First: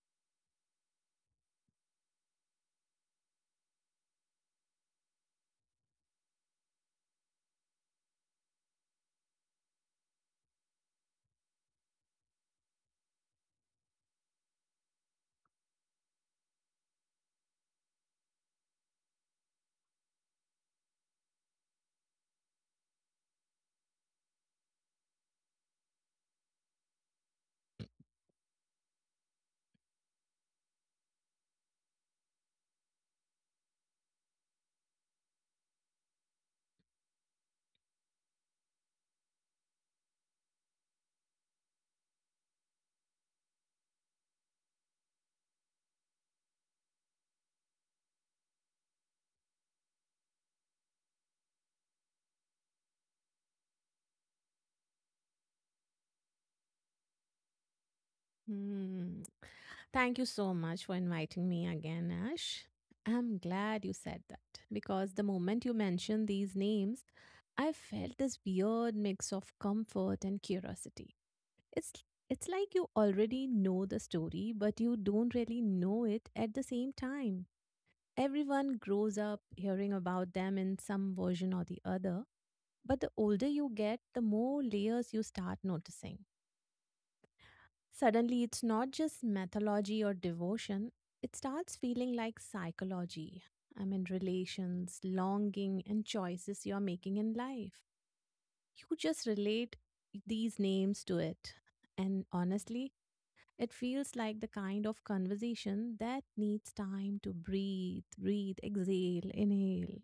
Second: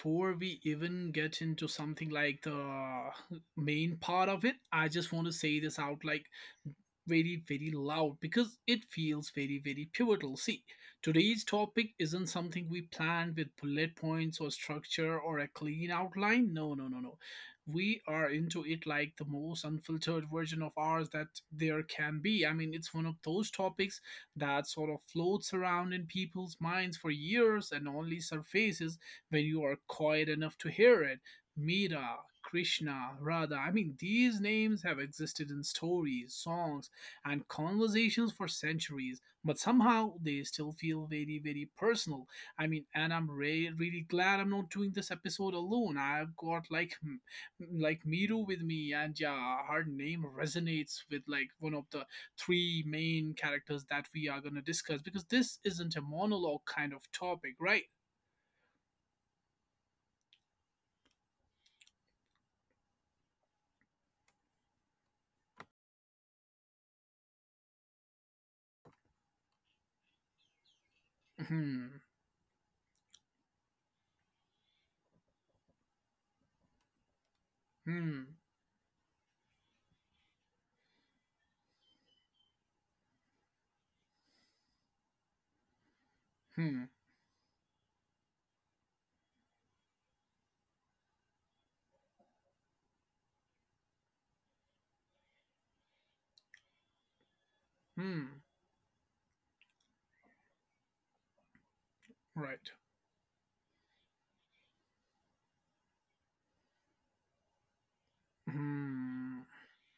before we even get into something like the main part of it, I just want to say this out like very, very loud because it feels very, very pivotal. See, today's topic isn't something we planned with bullet points or structure or a clean outline. No, no, no, no. We are into it like the most unfiltered version of ours that there can be. I mean, it's one of those topics that sort of floats around in people's minds for years and only surfaces when you are quiet enough to hear it. Mira, Krishna, Radha. I mean, these names have existed in stories, songs, and conversations for centuries, but somehow they still feel very, very personal. I mean, and I'm really glad I'm not doing this episode alone. I've got like Miru with me, and yeah, her name resonates with like one of the three main characters that we are going to discuss because this isn't a monologue kind of topic, right? Hmm. Thank you so much for inviting me again, Ash. I'm glad you said that because the moment you mentioned these names, I felt this weird mix of comfort and curiosity. It's Hmm, it's like you already know the story, but you don't really know it at the same time. hmm, Everyone grows up hearing about them in some version or the other, but the older you get, the more layers you start noticing. hmm, Suddenly, it's not just mythology or devotion, it starts feeling like psychology. I mean, relations, longing, and choices you're making in life. hmm, You just relate these names to it. And right. honestly, it feels like the kind of conversation that needs time to breathe, breathe, exhale, Hmm. inhale.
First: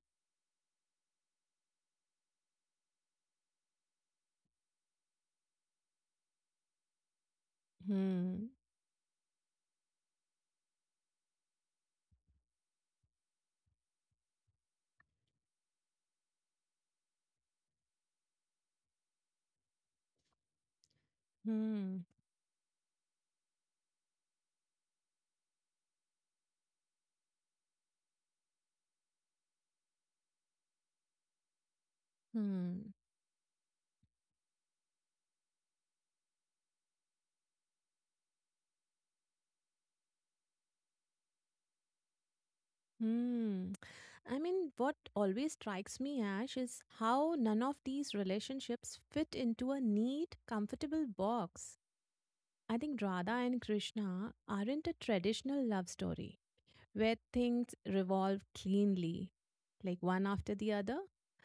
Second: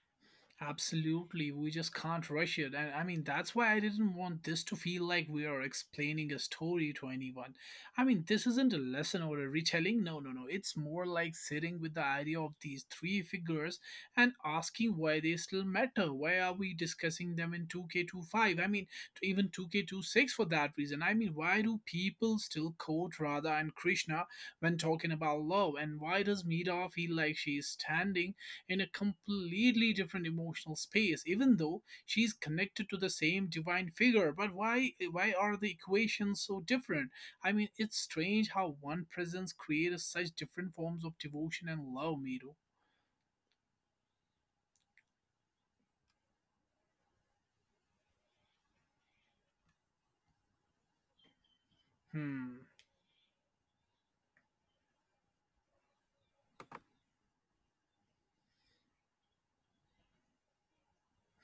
Absolutely, we just can't rush it. And I mean, that's why I didn't want this to feel like we are explaining a story to anyone. I mean, this Hmm, isn't a lesson or a retelling. No, no, no. It's more like sitting with the idea of these three figures and asking why they still matter. Why are we discussing them in 2K25? I mean, to even 2K26 for that reason. I mean, why do hmm, people still quote Radha and Krishna when talking about love? And why does Meera feel like she is standing in a completely different emotional space, even though she's connected hmm, to the same divine figure? But why are the equations so different? I mean, it's strange how one presence creates such different forms of devotion and love, Miru. hmm. I mean, what always strikes me, Ash, is how none of these relationships fit into a neat, comfortable box. Hmm, I think Radha and Krishna aren't a traditional love story where things revolve cleanly, like one after the other.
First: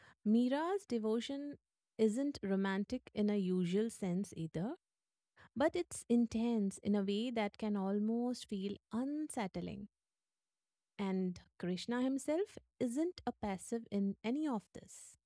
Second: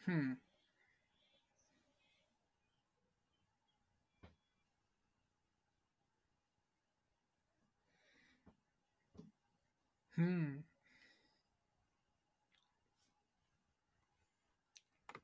hmm, Mira's devotion isn't romantic in a usual sense either, but it's intense in a way that can almost feel unsettling. hmm, And Krishna himself isn't a passive in any of this,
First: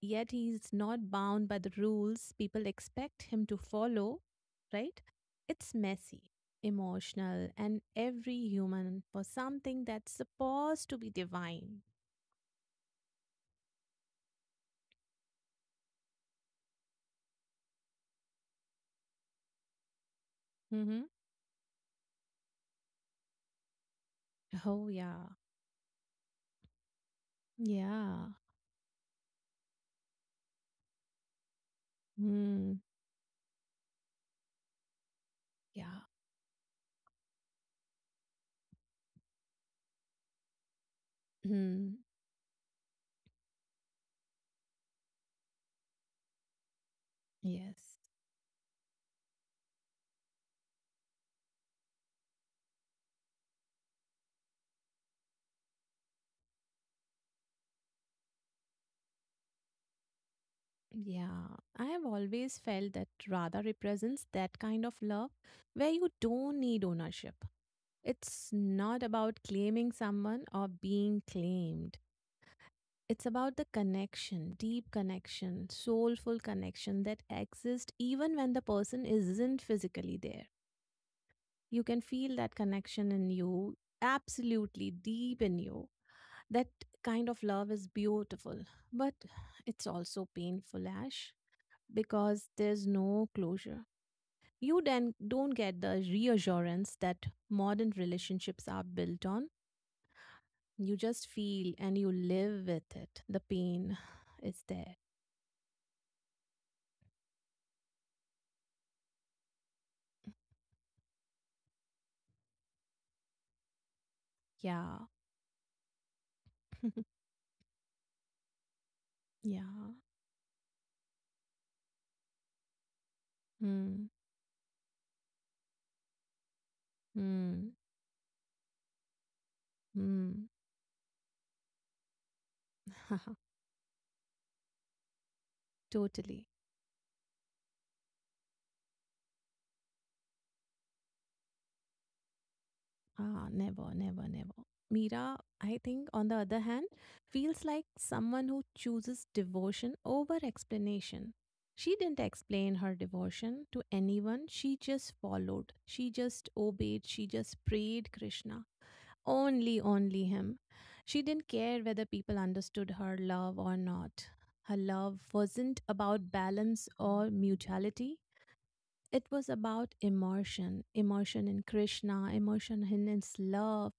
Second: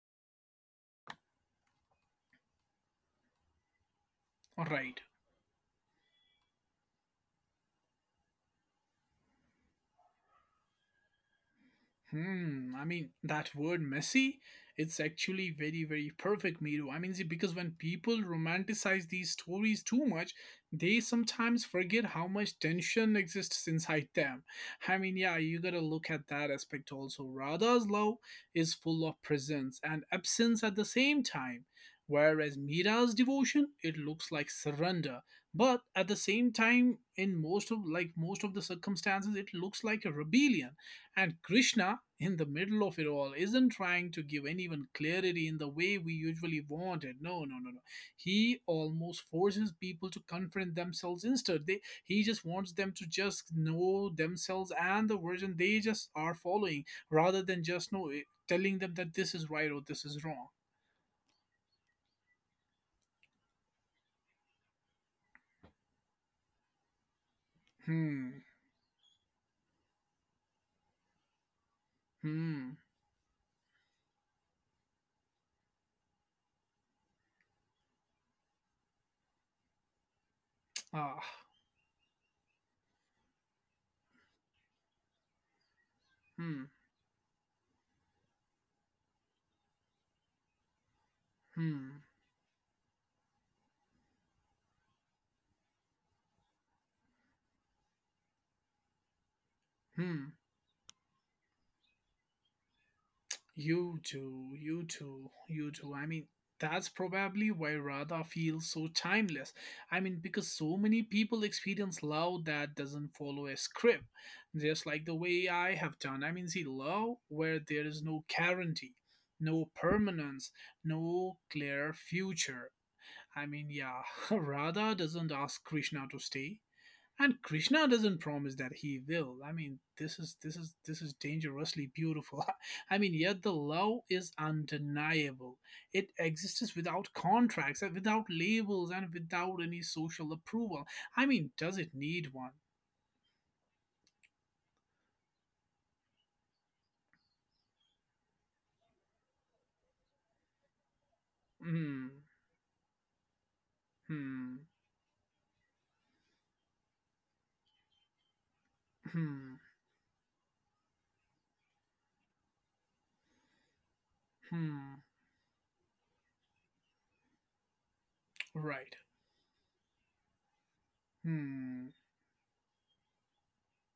yet he is not bound by the rules people expect him to follow, all right? right. It's messy, emotional, and every human for something that's supposed to be divine. Hmm. I mean, that word messy, it's actually very, very perfect, Miru. I mean, see, because when people romanticize these stories too much, they Mm-hmm. sometimes forget how much tension exists inside them. Oh, I mean, yeah. yeah, you gotta look at that aspect also. Radha's love Yeah. is full of presence and absence at the same time. Whereas Mm, Mira's devotion, it looks like surrender, but yeah. at the same time, in most of the circumstances, it looks like a rebellion. And Mm, Krishna, in the middle of it all, isn't trying to give anyone clarity in the way we usually want it. No, no, no, no. yes. He almost forces people to confront themselves instead. He just wants them to just know themselves and the version they just are following, rather than just know it, telling them that this is right or this is wrong. Yeah. I have always felt that Radha represents that kind of love where you don't need ownership. Hmm, It's not about claiming someone or being claimed. hmm, It's about the connection, deep connection, soulful connection that exists even when the person isn't physically there. ah, You can feel that connection in you, absolutely deep in you. hmm, That kind of love is beautiful, but it's also painful, Ash. hmm, Because there's no closure, you then don't get the reassurance that modern relationships are built on. hmm. You just feel and you live with it, the pain You too, is you there. too, you too. I mean, that's probably why Radha feels so timeless. I mean, because so many people experience love that doesn't follow a script, just Yeah. like the way I have done. I mean, see, love where there is no guarantee, no Yeah. permanence, no clear future. I mean, yeah, Mm, Radha doesn't ask Krishna to stay, and mm, Krishna doesn't promise that he will. I mean, this is mm. this is this is dangerously beautiful. I mean, yet the love is undeniable. It Totally. exists without contracts, and without labels, and without any social approval. I mean, does it need one? Ah, never, never, never. Mira, I think, on the other hand, feels like someone who chooses devotion over explanation. She Hmm, didn't explain her devotion to anyone. hmm, She just followed. She just obeyed. She just prayed Krishna. hmm, Only, only him. She didn't care whether people understood her love or not. Her hmm, love wasn't about balance or mutuality. right. It was about emotion, emotion in Hmm, Krishna, emotion in his love.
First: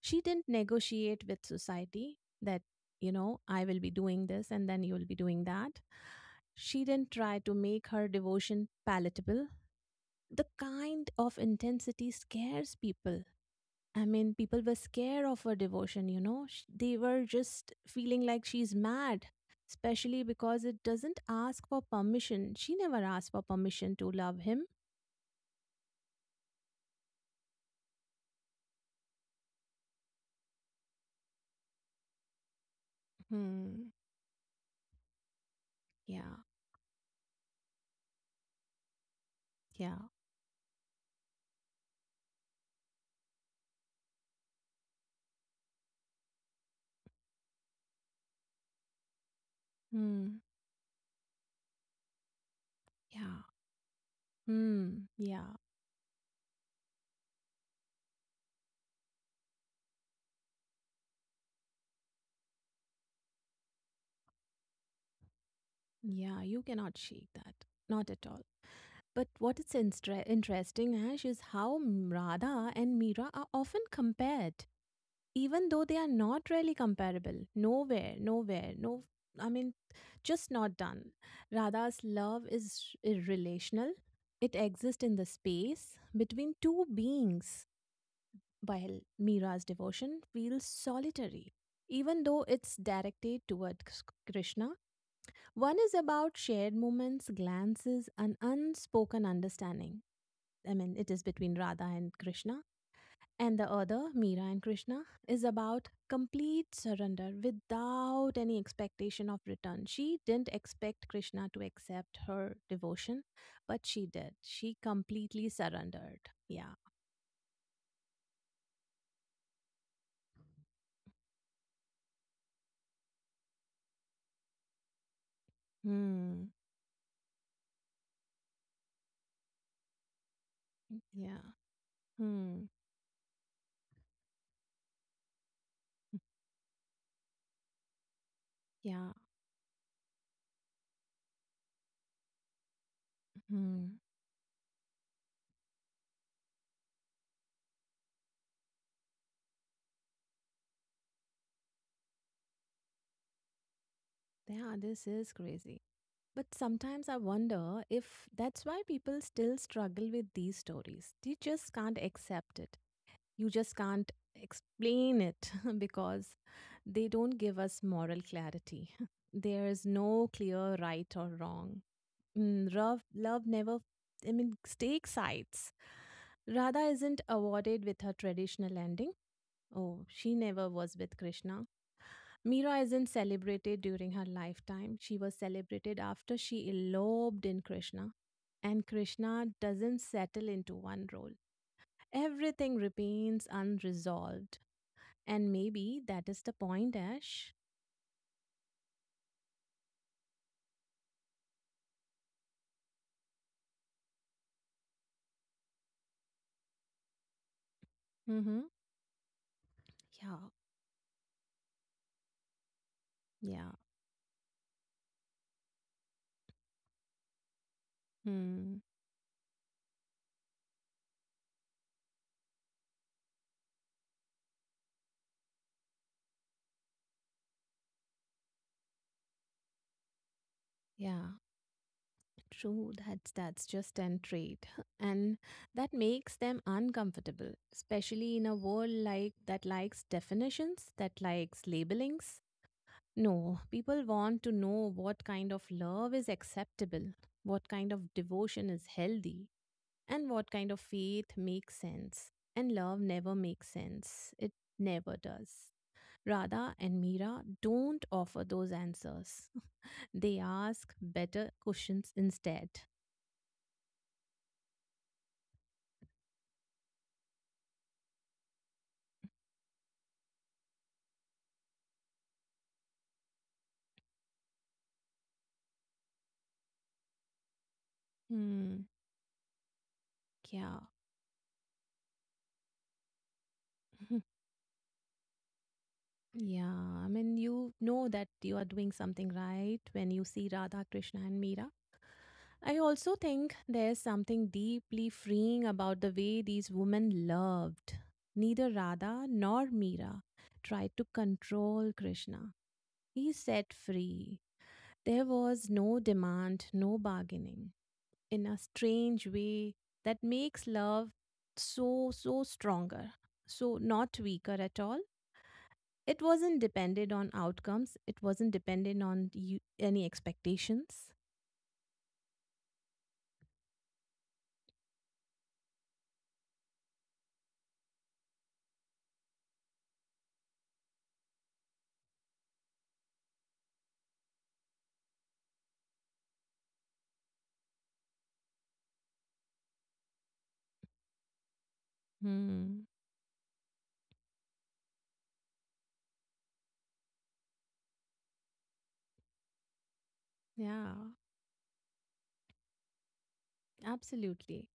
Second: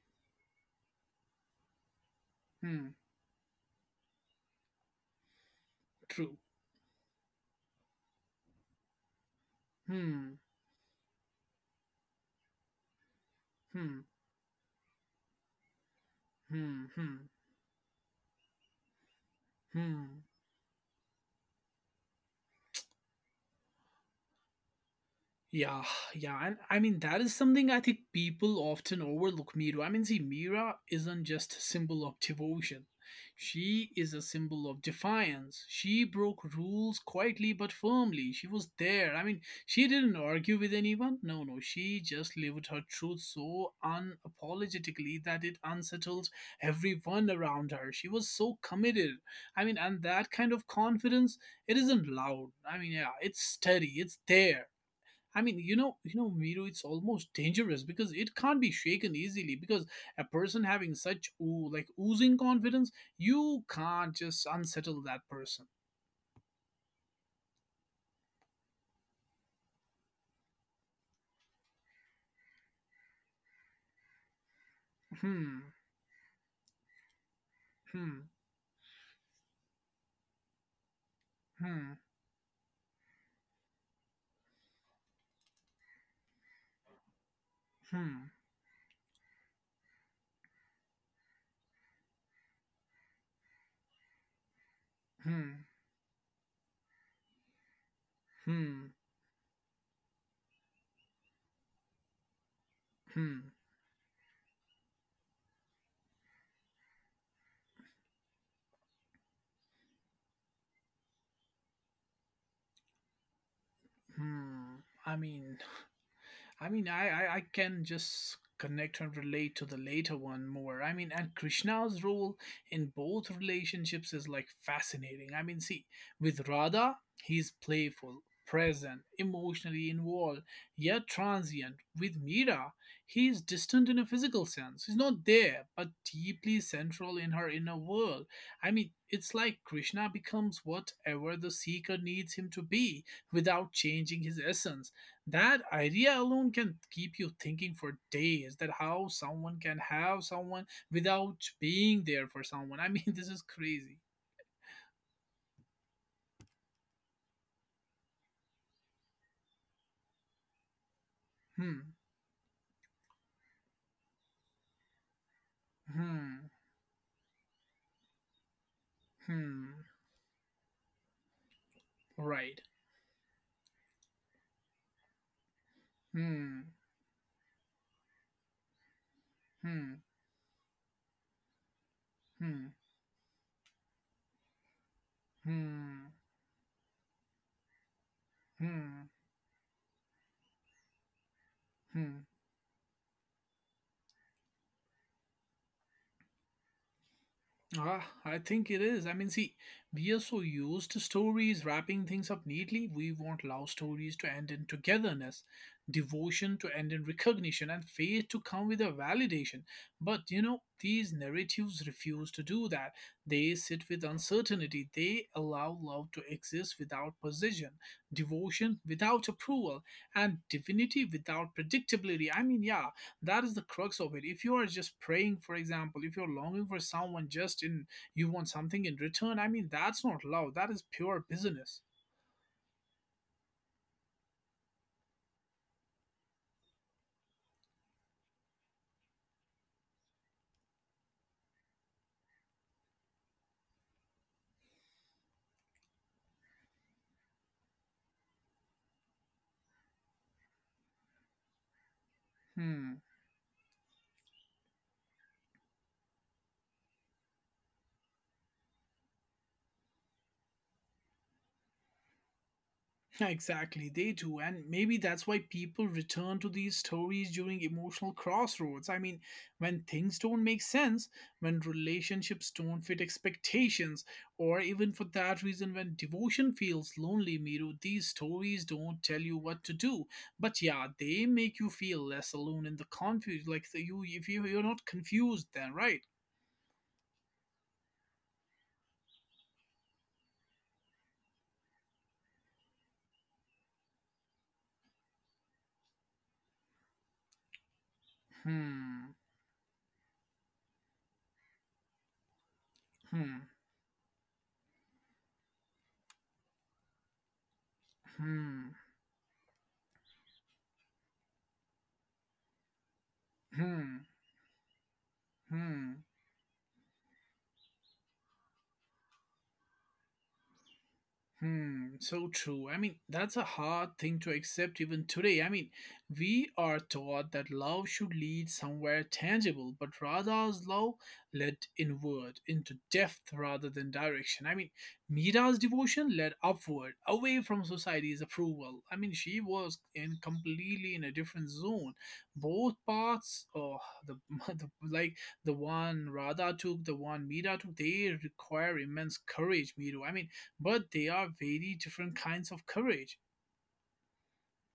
She didn't negotiate with society that, hmm, you know, I will be doing this and then you will be doing that. true. She didn't try to make her devotion palatable. Hmm, The kind of intensity scares people. I hmm, mean, people were scared of her devotion. Sh- hmm, They hmm, were just feeling like she's mad, especially hmm. because it doesn't ask for permission. She never asked for permission to love him. Yeah, yeah, and I mean that is something I think people often overlook, Mira. I mean, see, Mira isn't just a symbol of devotion. Hmm. She is a symbol of defiance. She Yeah. broke rules quietly but firmly. She was there. I mean, she Yeah. didn't argue with anyone. No, no, she just lived her truth so unapologetically that it unsettled everyone around her. She was so committed. I mean, and that Hmm. kind of confidence, it isn't loud. I mean, yeah, it's Yeah. steady. It's there. Hmm. I Yeah. mean, you know, Miru, it's almost dangerous because it can't be shaken easily. Because a person having such oo like oozing confidence, you can't just unsettle that person. Yeah. You cannot shake that. Not at all. But what is interesting, Ash, is how Radha and Meera are often compared, Hmm, even though they are not really comparable. Nowhere, hmm, nowhere, no. I mean, just not done. hmm, Radha's love is irrelational. It exists in the space between two beings, hmm, while Meera's devotion feels solitary, even though it's directed towards Krishna. hmm, One is about shared moments, glances, and hmm, unspoken understanding. I mean, it is between Radha and Krishna. hmm, And the other, Meera and Krishna, is about complete surrender without any expectation of return. She didn't expect Krishna to accept her devotion, but she did. hmm. She I completely mean, surrendered. I Yeah. mean, I can just connect and relate to the later one more. I mean, and Krishna's role in both relationships is like fascinating. I mean, see, Hmm. with Radha, he's playful, present, emotionally involved, yet Yeah. transient. With Hmm. Mira, he's distant in a physical sense. He's not there, but deeply central in her inner world. I mean, Yeah. it's like Krishna becomes whatever the seeker needs him to be without Hmm. changing his essence. That idea alone can keep you thinking for days, that how someone can have someone without being there for someone. I mean, this is crazy. Yeah, this is crazy. But sometimes I wonder if that's why people still struggle with these stories. They just Hmm, can't accept it. You just can't explain it because hmm, they don't give us moral clarity. hmm, There is no clear right or wrong. right. Love never, I mean, takes sides. Hmm, Radha isn't awarded with her traditional ending. hmm, Oh, she never was with Krishna. hmm, Meera isn't celebrated during her lifetime. She was celebrated hmm, after she eloped in Krishna. And hmm, Krishna doesn't settle into one role. hmm. Everything remains unresolved, and maybe that is the point, Ash. Ah, I think it is. I mean, see, we are so used to stories wrapping things up neatly. We want love stories to end in togetherness, devotion to end in recognition, and faith to Mm-hmm. come with a validation. But you Yeah. know, these narratives refuse to do that. They Yeah. sit with uncertainty. They allow love to exist without possession, devotion Hmm. without approval, and divinity without predictability. I mean, yeah, that is the crux of it. If you are just praying, for example, if you're longing for someone, just in, you want something in return, I mean, that's not love, that is pure Yeah. business. True. That's just an trait. And that makes them uncomfortable, especially in a world like that likes definitions, that likes labelings. No, people want to know what kind of love is acceptable, what kind of devotion is healthy, and what kind of faith makes sense. And love Hmm. never makes sense. It never does. Radha and Meera don't offer those answers. They ask better questions instead. Exactly, they do. And maybe that's why people return to these stories during emotional crossroads. I mean, when things don't make sense, when relationships don't fit expectations, or even for that reason, when devotion feels lonely, Miru, these stories Hmm. don't tell you what to do. But Yeah. yeah, they make you feel less alone in the confused. Like, the, you, if you, you're not confused, then, right? Yeah, I mean, you know that you are doing something right when you see Radha, Krishna, and Meera. I also think there's something deeply freeing about the way these women loved. Neither Hmm, Radha nor Meera tried to control Krishna. He hmm, set free. There was no demand, no bargaining. In a hmm, strange way, that makes love so, so stronger. So, hmm, not weaker at all. hmm. It wasn't dependent on outcomes, it wasn't dependent on you, any expectations. Hmm, so true. I mean, that's a hard thing to accept even today. I mean, we are taught that love should lead somewhere tangible, but Radha's love led inward, into depth rather than direction. I mean, Mira's devotion led upward, away from society's approval. I mean, she was in completely in a different zone. Both Hmm. paths, the, the like the one Radha took, the one Mira took, they require immense courage, Miru. I mean, but Yeah, they are very different kinds of courage. absolutely.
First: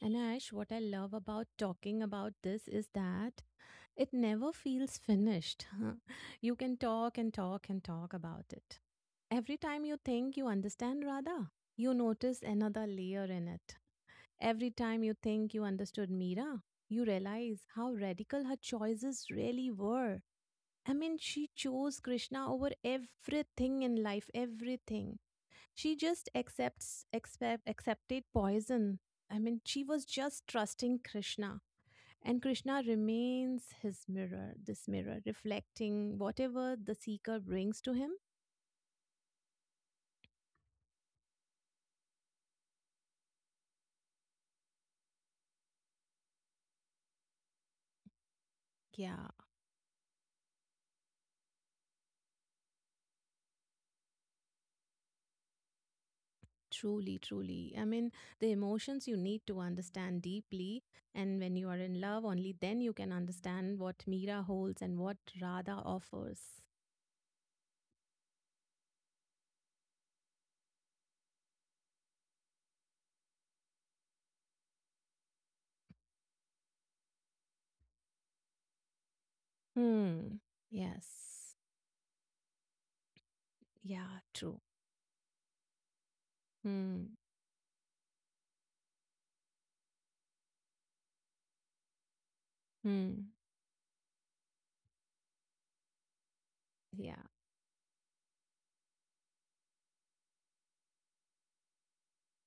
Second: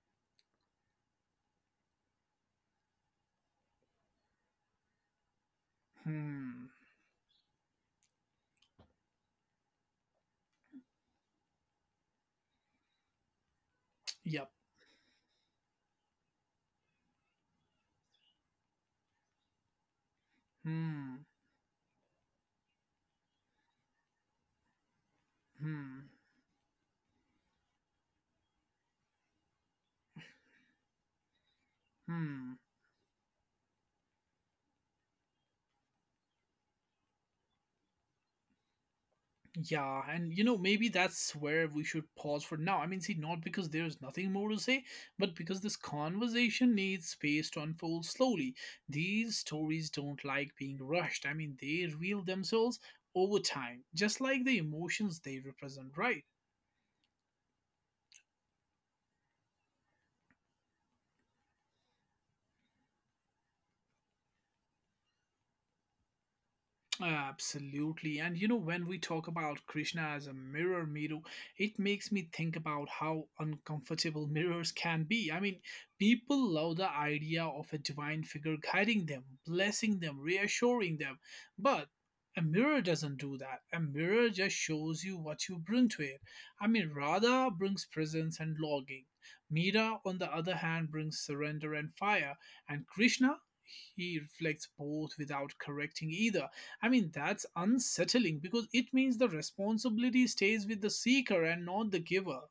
And Ash, what I love about talking about this is that it never feels finished. You Hmm. can talk and talk and talk about it. Every time you think you understand Radha, you notice another layer in it. Yep. Every time you think you understood Meera, you realize how radical her choices really were. I mean, Hmm. she chose Krishna over everything in life, everything. She Hmm. just accepted poison. I mean, she was just trusting Krishna. And Hmm. Krishna remains his mirror, this mirror, reflecting whatever the seeker brings to him. Yeah, and you know, maybe that's where we should pause for now. I mean, see, not because there's nothing more to say, but because this conversation needs space to unfold slowly. Yeah, These stories don't like being rushed. I mean, they reveal themselves over time, just like the emotions they represent, right? truly, truly. I mean, the emotions you need to understand deeply. And when you are in love, only then you can understand what Mira holds and what Radha offers. Absolutely. And you know, when we talk about Krishna as a mirror, Miru, it makes me think about how uncomfortable mirrors can be. I mean, people love the idea of a divine figure guiding them, blessing them, Hmm. reassuring them. Yes. But a mirror doesn't do that. A Yeah, mirror just true. shows you what you bring to it. I mean, Hmm. Radha brings presence and longing. Mira, on the other hand, brings surrender and fire. And Hmm. Krishna, he reflects both without correcting either. I mean, Yeah. that's unsettling because it means the responsibility stays with the seeker and not the giver.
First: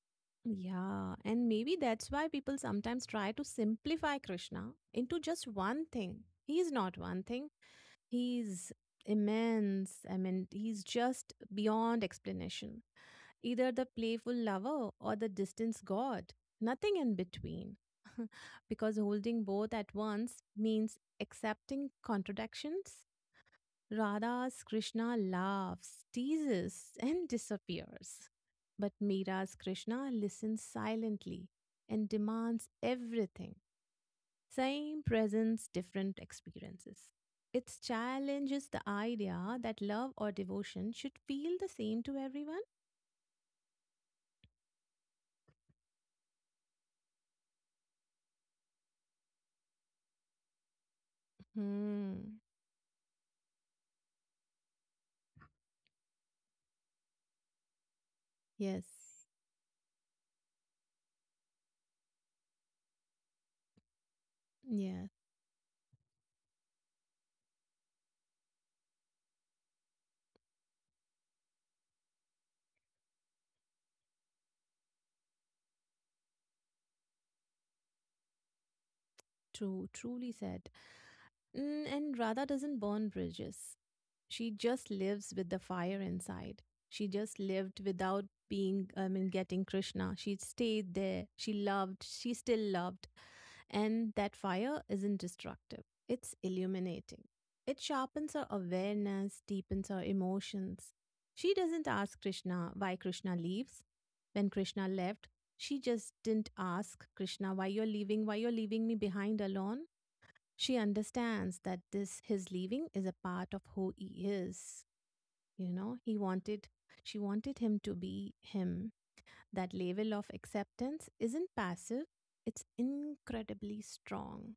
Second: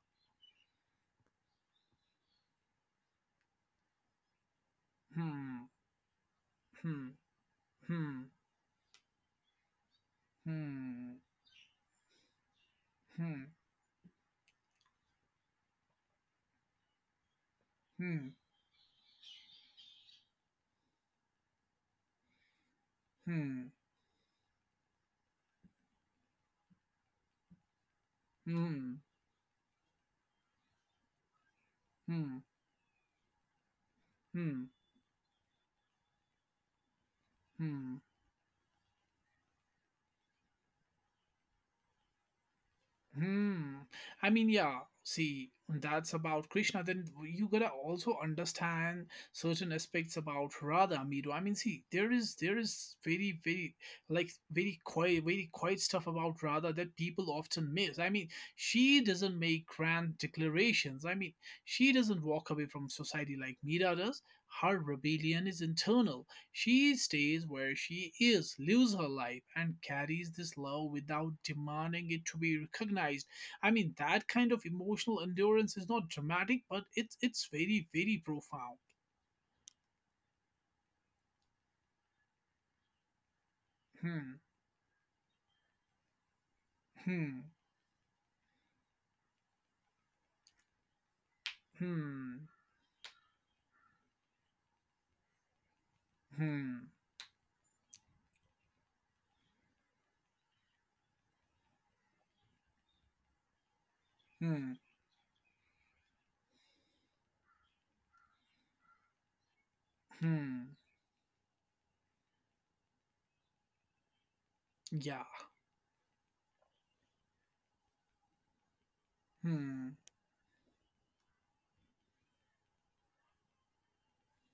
Yeah. And maybe that's why people sometimes try to simplify Krishna into just Hmm, one thing. He's not hmm, one thing, hmm, he's immense. I mean, he's hmm, just beyond explanation. hmm, Either the playful lover or the distance god, nothing in between. hmm, Because holding both at once means accepting contradictions. hmm, Radha's Krishna laughs, teases, and disappears. But hmm, Meera's Krishna listens silently and hmm, demands everything. hmm, Same presence, different experiences. It hmm. challenges the idea that love or devotion should feel the same to everyone. Hmm. I mean, yeah. See, that's about Krishna. Then you gotta also understand certain aspects about Radha, Miru. I mean, see, there is Hmm. there is very quiet stuff about Radha that people often miss. I mean, she Yes. doesn't make grand declarations. I mean, she doesn't walk away from society like Mira does. Her Yeah. rebellion is internal. She stays where she is, lives her life, and carries this love without demanding it to be recognized. I mean, that kind of emotional endurance is not dramatic, but it's very very profound. True. Truly said. And Radha doesn't burn bridges. Hmm. She just lives with the fire inside. She just Hmm. lived without being, I mean, getting Krishna. She stayed there. She loved. She Hmm. still loved. And that fire isn't destructive, it's Hmm. illuminating. It sharpens our awareness, deepens our emotions. She doesn't ask Krishna why Krishna leaves. When Hmm. Krishna left, she just didn't ask Krishna, why you're leaving me behind alone. Hmm. She understands that this his leaving is a part of who he is. Yeah. You know, he wanted she wanted him to be him. That Hmm. level of acceptance isn't passive, it's incredibly strong.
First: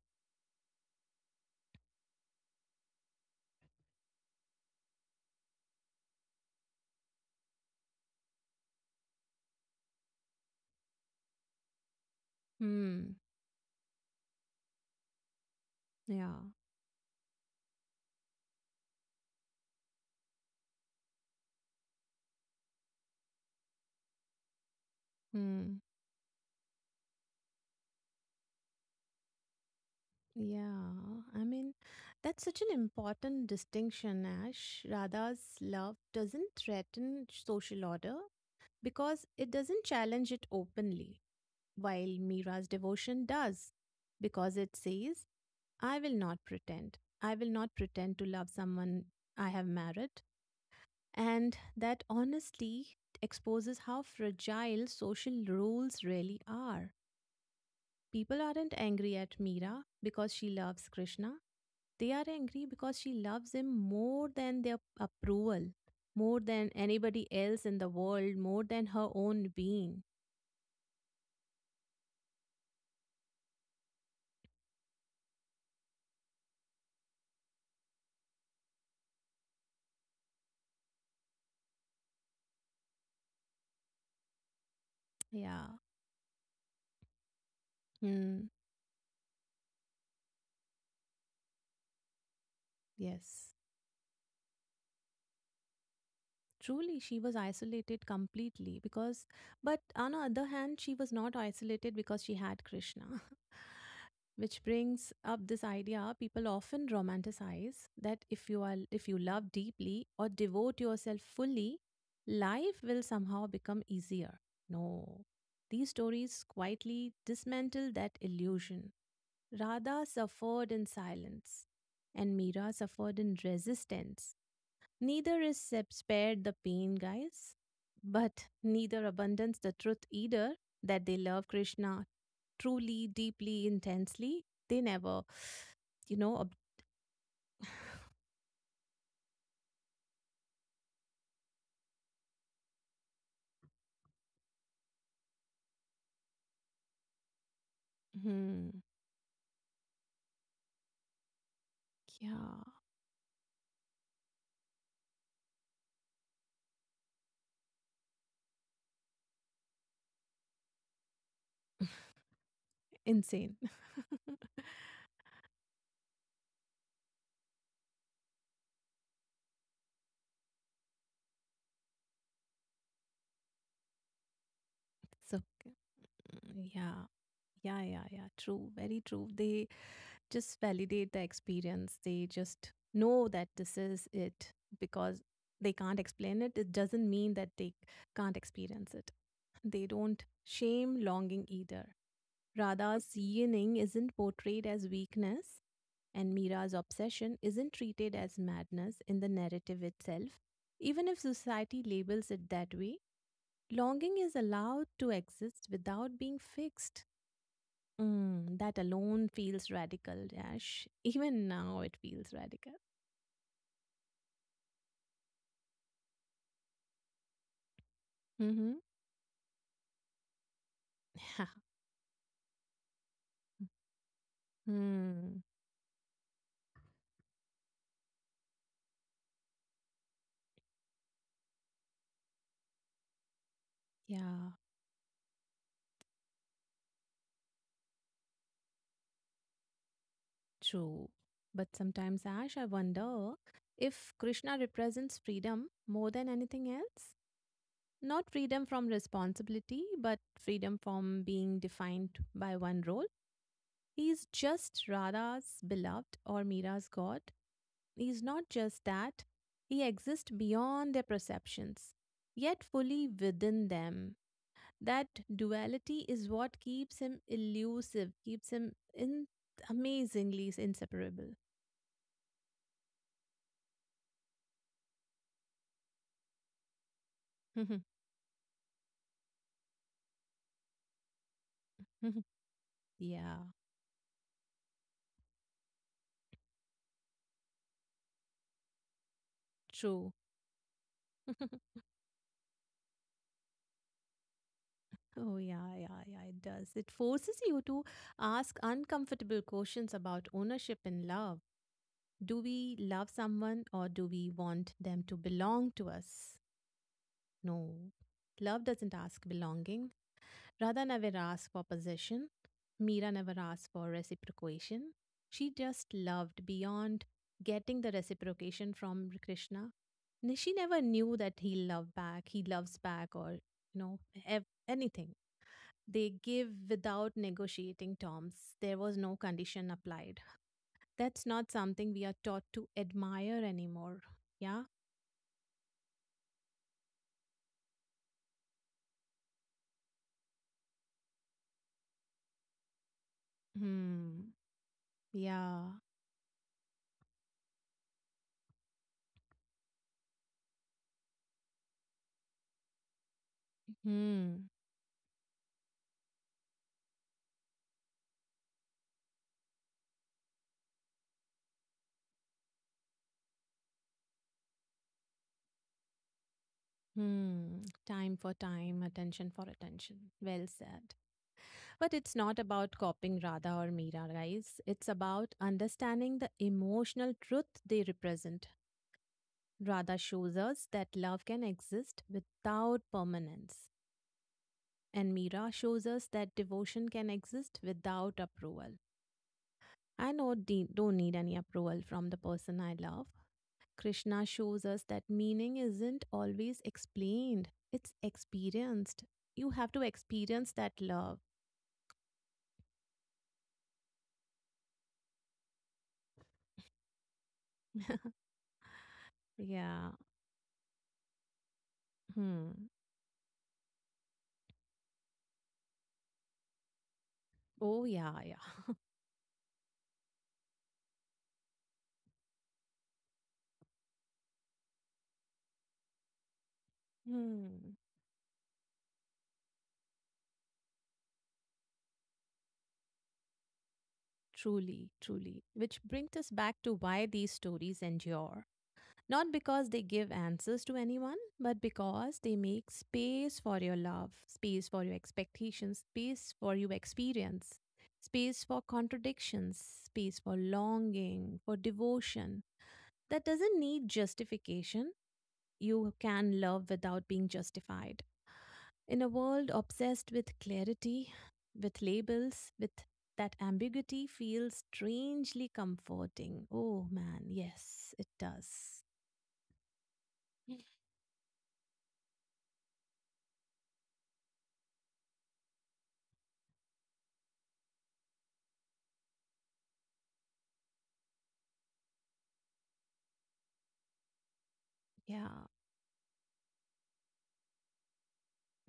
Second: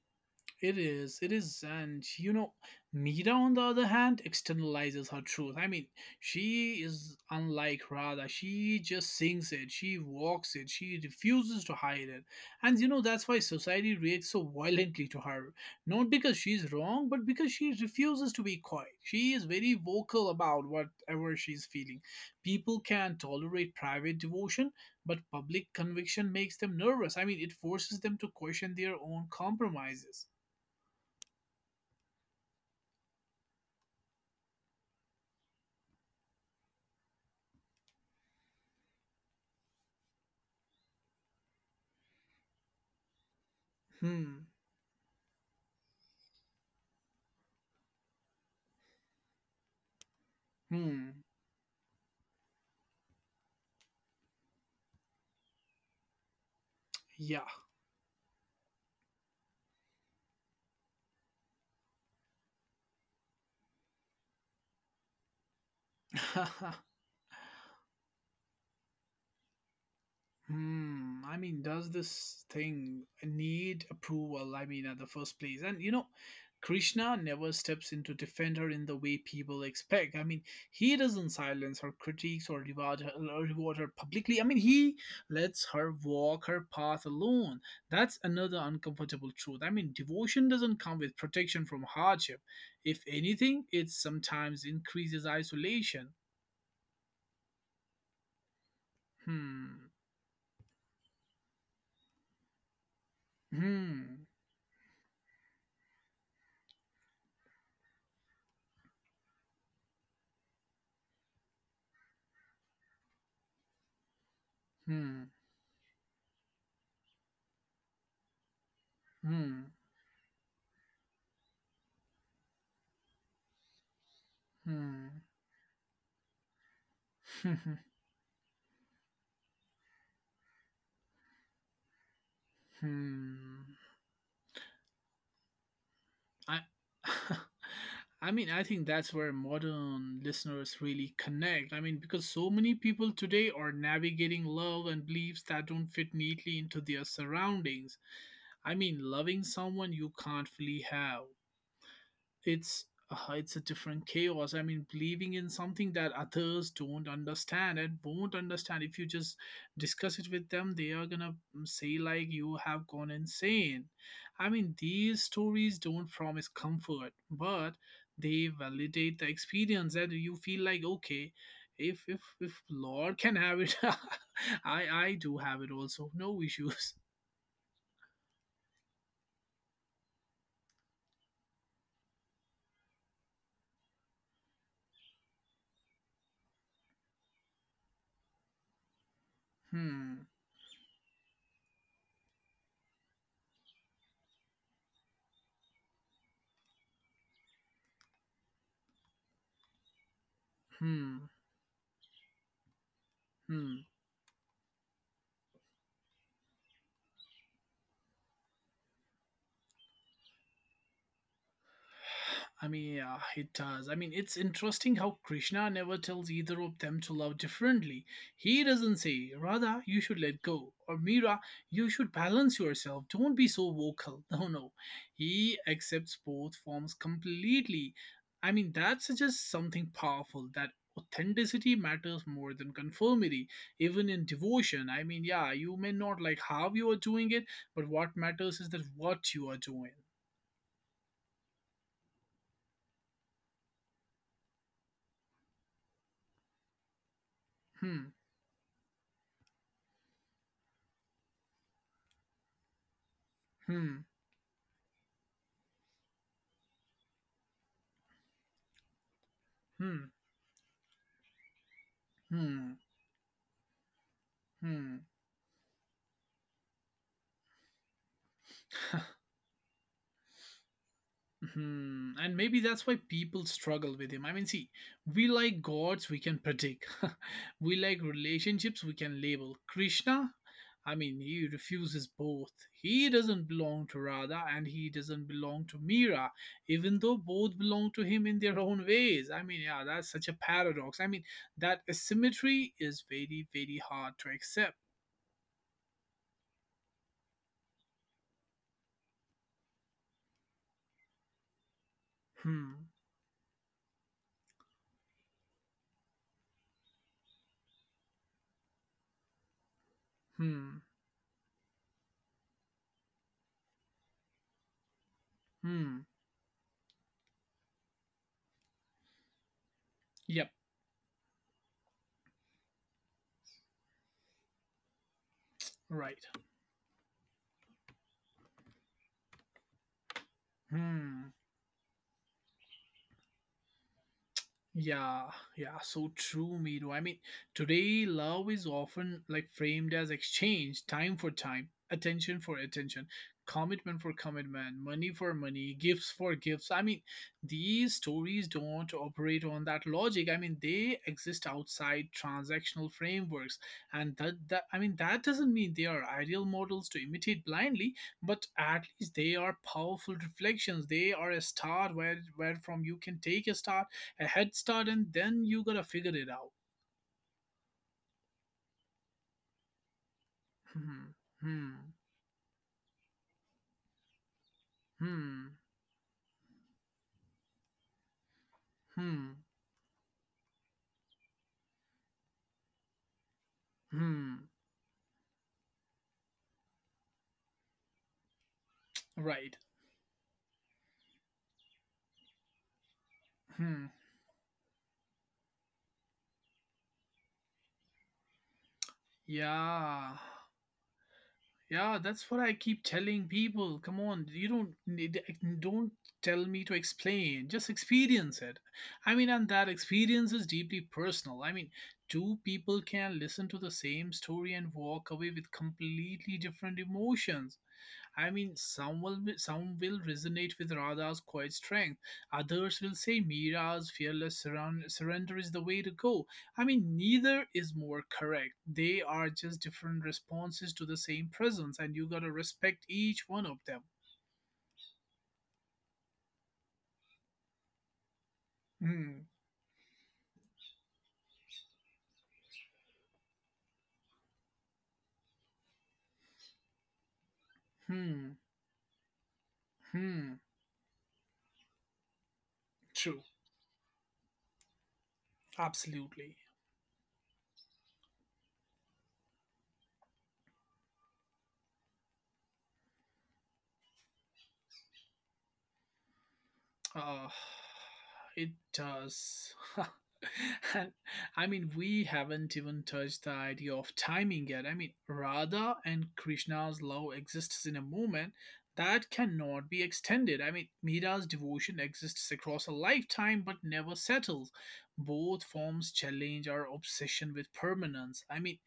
It is, and you know, Mira on the other hand externalizes her truth. I mean, she is unlike Radha. She just sings it, she walks it, she refuses to hide it. And you know, Hmm. that's why society reacts so violently to her. Not Yeah. because she's wrong, but because she refuses to be quiet. She is very vocal about whatever she's feeling. People can tolerate private devotion, but public Hmm. conviction makes them nervous. I mean, it forces them to question their own compromises. Yeah. I mean, that's such an important distinction, Ash. Radha's love doesn't threaten social order because it doesn't challenge it openly, while Mira's devotion does, Hmm. because it says, I will not pretend. I will not pretend to love someone I have married. Hmm. And that honestly exposes how fragile social rules really are. Yeah. People aren't angry at Meera because she loves Krishna. They are angry because she loves him more than their approval, more than anybody else in the world, more than her own being. Hmm. I mean, does this thing need approval? I mean, at the first place. And you know, Krishna never steps in to defend her in the way people expect. I mean, he doesn't silence her critiques or reward her publicly. I mean, he Yeah. lets her walk her path alone. That's Mm, another uncomfortable truth. I mean, devotion doesn't come with protection from hardship. If yes. anything, it sometimes increases isolation. Truly, she was isolated completely because, but Hmm. on the other hand, she was not isolated because she had Krishna. Hmm. Which brings up this idea people often romanticize that if you love deeply or devote yourself fully, life will somehow become easier. No. Hmm. These stories quietly dismantle that illusion. Hmm. Radha suffered in silence and Meera suffered in resistance. Hmm. Neither is spared the pain, guys, but neither abandons the truth either, that they love Krishna truly, Hmm. deeply, intensely. They never, you know, ob- I. I mean, I think that's where modern listeners really connect. I mean, because so many people today are navigating love and beliefs that don't fit neatly into their surroundings. I hmm, mean, loving someone you can't fully have, yeah, it's it's a different chaos. I mean, believing in something that others don't understand and won't understand. If you just discuss it with them, they are gonna say like you have gone insane. insane. I mean, these stories don't promise comfort, but they validate the experience, and you feel like, okay, if lord can have it, I So, do have it also, no issues. yeah, yeah, yeah, yeah, true, very true. They just validate the experience, they just know that this is it because they can't explain it. It doesn't mean that they can't experience it. They Hmm. don't shame longing either. Radha's yearning isn't portrayed as weakness, and Meera's obsession isn't treated as madness in the narrative itself. Even if Hmm. society labels it that way, Hmm. longing is allowed to exist without being fixed. That alone feels radical, Dash. Even now, it feels I radical. mean, yeah, it does. I mean, it's interesting how Krishna never tells either of them to love differently. He Mm-hmm. doesn't say, Radha, you should let go, or Mira, Yeah. you should balance yourself. Don't be so vocal. No, no. Hmm. He accepts both forms completely. I mean, that suggests something powerful, that authenticity matters more than conformity, even in Yeah. devotion. I mean, yeah, you may not like how you are doing it, but what matters is that what you are doing. True. But sometimes, Ash, I wonder if Krishna represents freedom more than anything else. Hmm, Not freedom from responsibility, but freedom from being defined by one role. hmm, He's just Radha's beloved or Mira's god. He's not just that, he hmm. exists beyond their perceptions, yet Hmm. fully within them. Hmm. That duality is what keeps him elusive, keeps him in amazingly inseparable. Hmm. And maybe that's why people struggle with him. I mean, see, we like gods we can predict, we like relationships we can label. Krishna, I mean, he refuses both. He Yeah, doesn't belong to Radha and he doesn't belong to Mira, even though both belong to him in their own ways. I mean, yeah, that's true. such a paradox. I mean, that asymmetry is very, very hard to accept. Oh, yeah, yeah, yeah, it does. It forces you to ask uncomfortable questions about ownership and love. Do we Hmm. love someone or do we want them to belong to us? No. Love doesn't ask belonging. Hmm. Radha never asked for possession. Meera never asked for reciprocation. She just Hmm. loved beyond getting the reciprocation from Krishna. Yep. She never knew that he loves back or you know anything. They Right. give without negotiating terms. There was no condition applied. That's Hmm. not something we are taught to admire anymore. Yeah. Yeah, yeah, so true, Miro. I mean, today love is often like framed as exchange, time for time, attention for attention, commitment for Hmm. commitment, money for Yeah. money, gifts for gifts. I mean, these stories don't operate on that logic. I mean, they exist outside transactional frameworks, and that, Hmm. that I mean, that doesn't mean they are ideal models to imitate blindly, but at least they are powerful reflections. They are a start where from you can take a head start, and then you gotta figure it out. Hmm. Time for time, attention for attention. Well said. Hmm, hmm, But it's not about copying Radha or Meera, guys. It's about hmm, understanding the emotional truth they represent. hmm, Radha shows us that love can exist without permanence, hmm. and Meera shows us that devotion can exist without approval. Right. I know, don't need any approval from the person I love. Hmm. Krishna shows us that meaning isn't always explained, it's experienced. You have to Yeah. experience that love. Yeah, that's what I keep telling people. Come on, you don't need, don't tell me to explain. Just experience it. I mean, and that Yeah. experience is deeply personal. I mean, two Hmm. people can listen to the same story and walk away with completely different emotions. Oh, yeah, I mean, yeah. Some will resonate with Radha's quiet strength. Others will say Mira's fearless surrender is the way to go. I mean, neither Hmm. is more correct. They are just different responses to the same presence, and you gotta respect each one of them. Truly, truly. Which brings us back to why these stories endure. Hmm. Not because they give answers to anyone, but because they make space for your love, space for your expectations, space for your experience, Hmm. space for contradictions, space for Hmm. longing, for devotion. That True. doesn't need justification. You Absolutely. can love without being justified. In a world obsessed with clarity, with labels, with that ambiguity feels strangely comforting. Oh man, Uh, yes, it it does. does. And I mean, we haven't even touched the idea of timing yet. I mean, Radha and Krishna's love exists in a moment that cannot be extended. I mean, Mira's devotion exists across a lifetime but never settles. Both Yeah. forms challenge our obsession with permanence. I mean,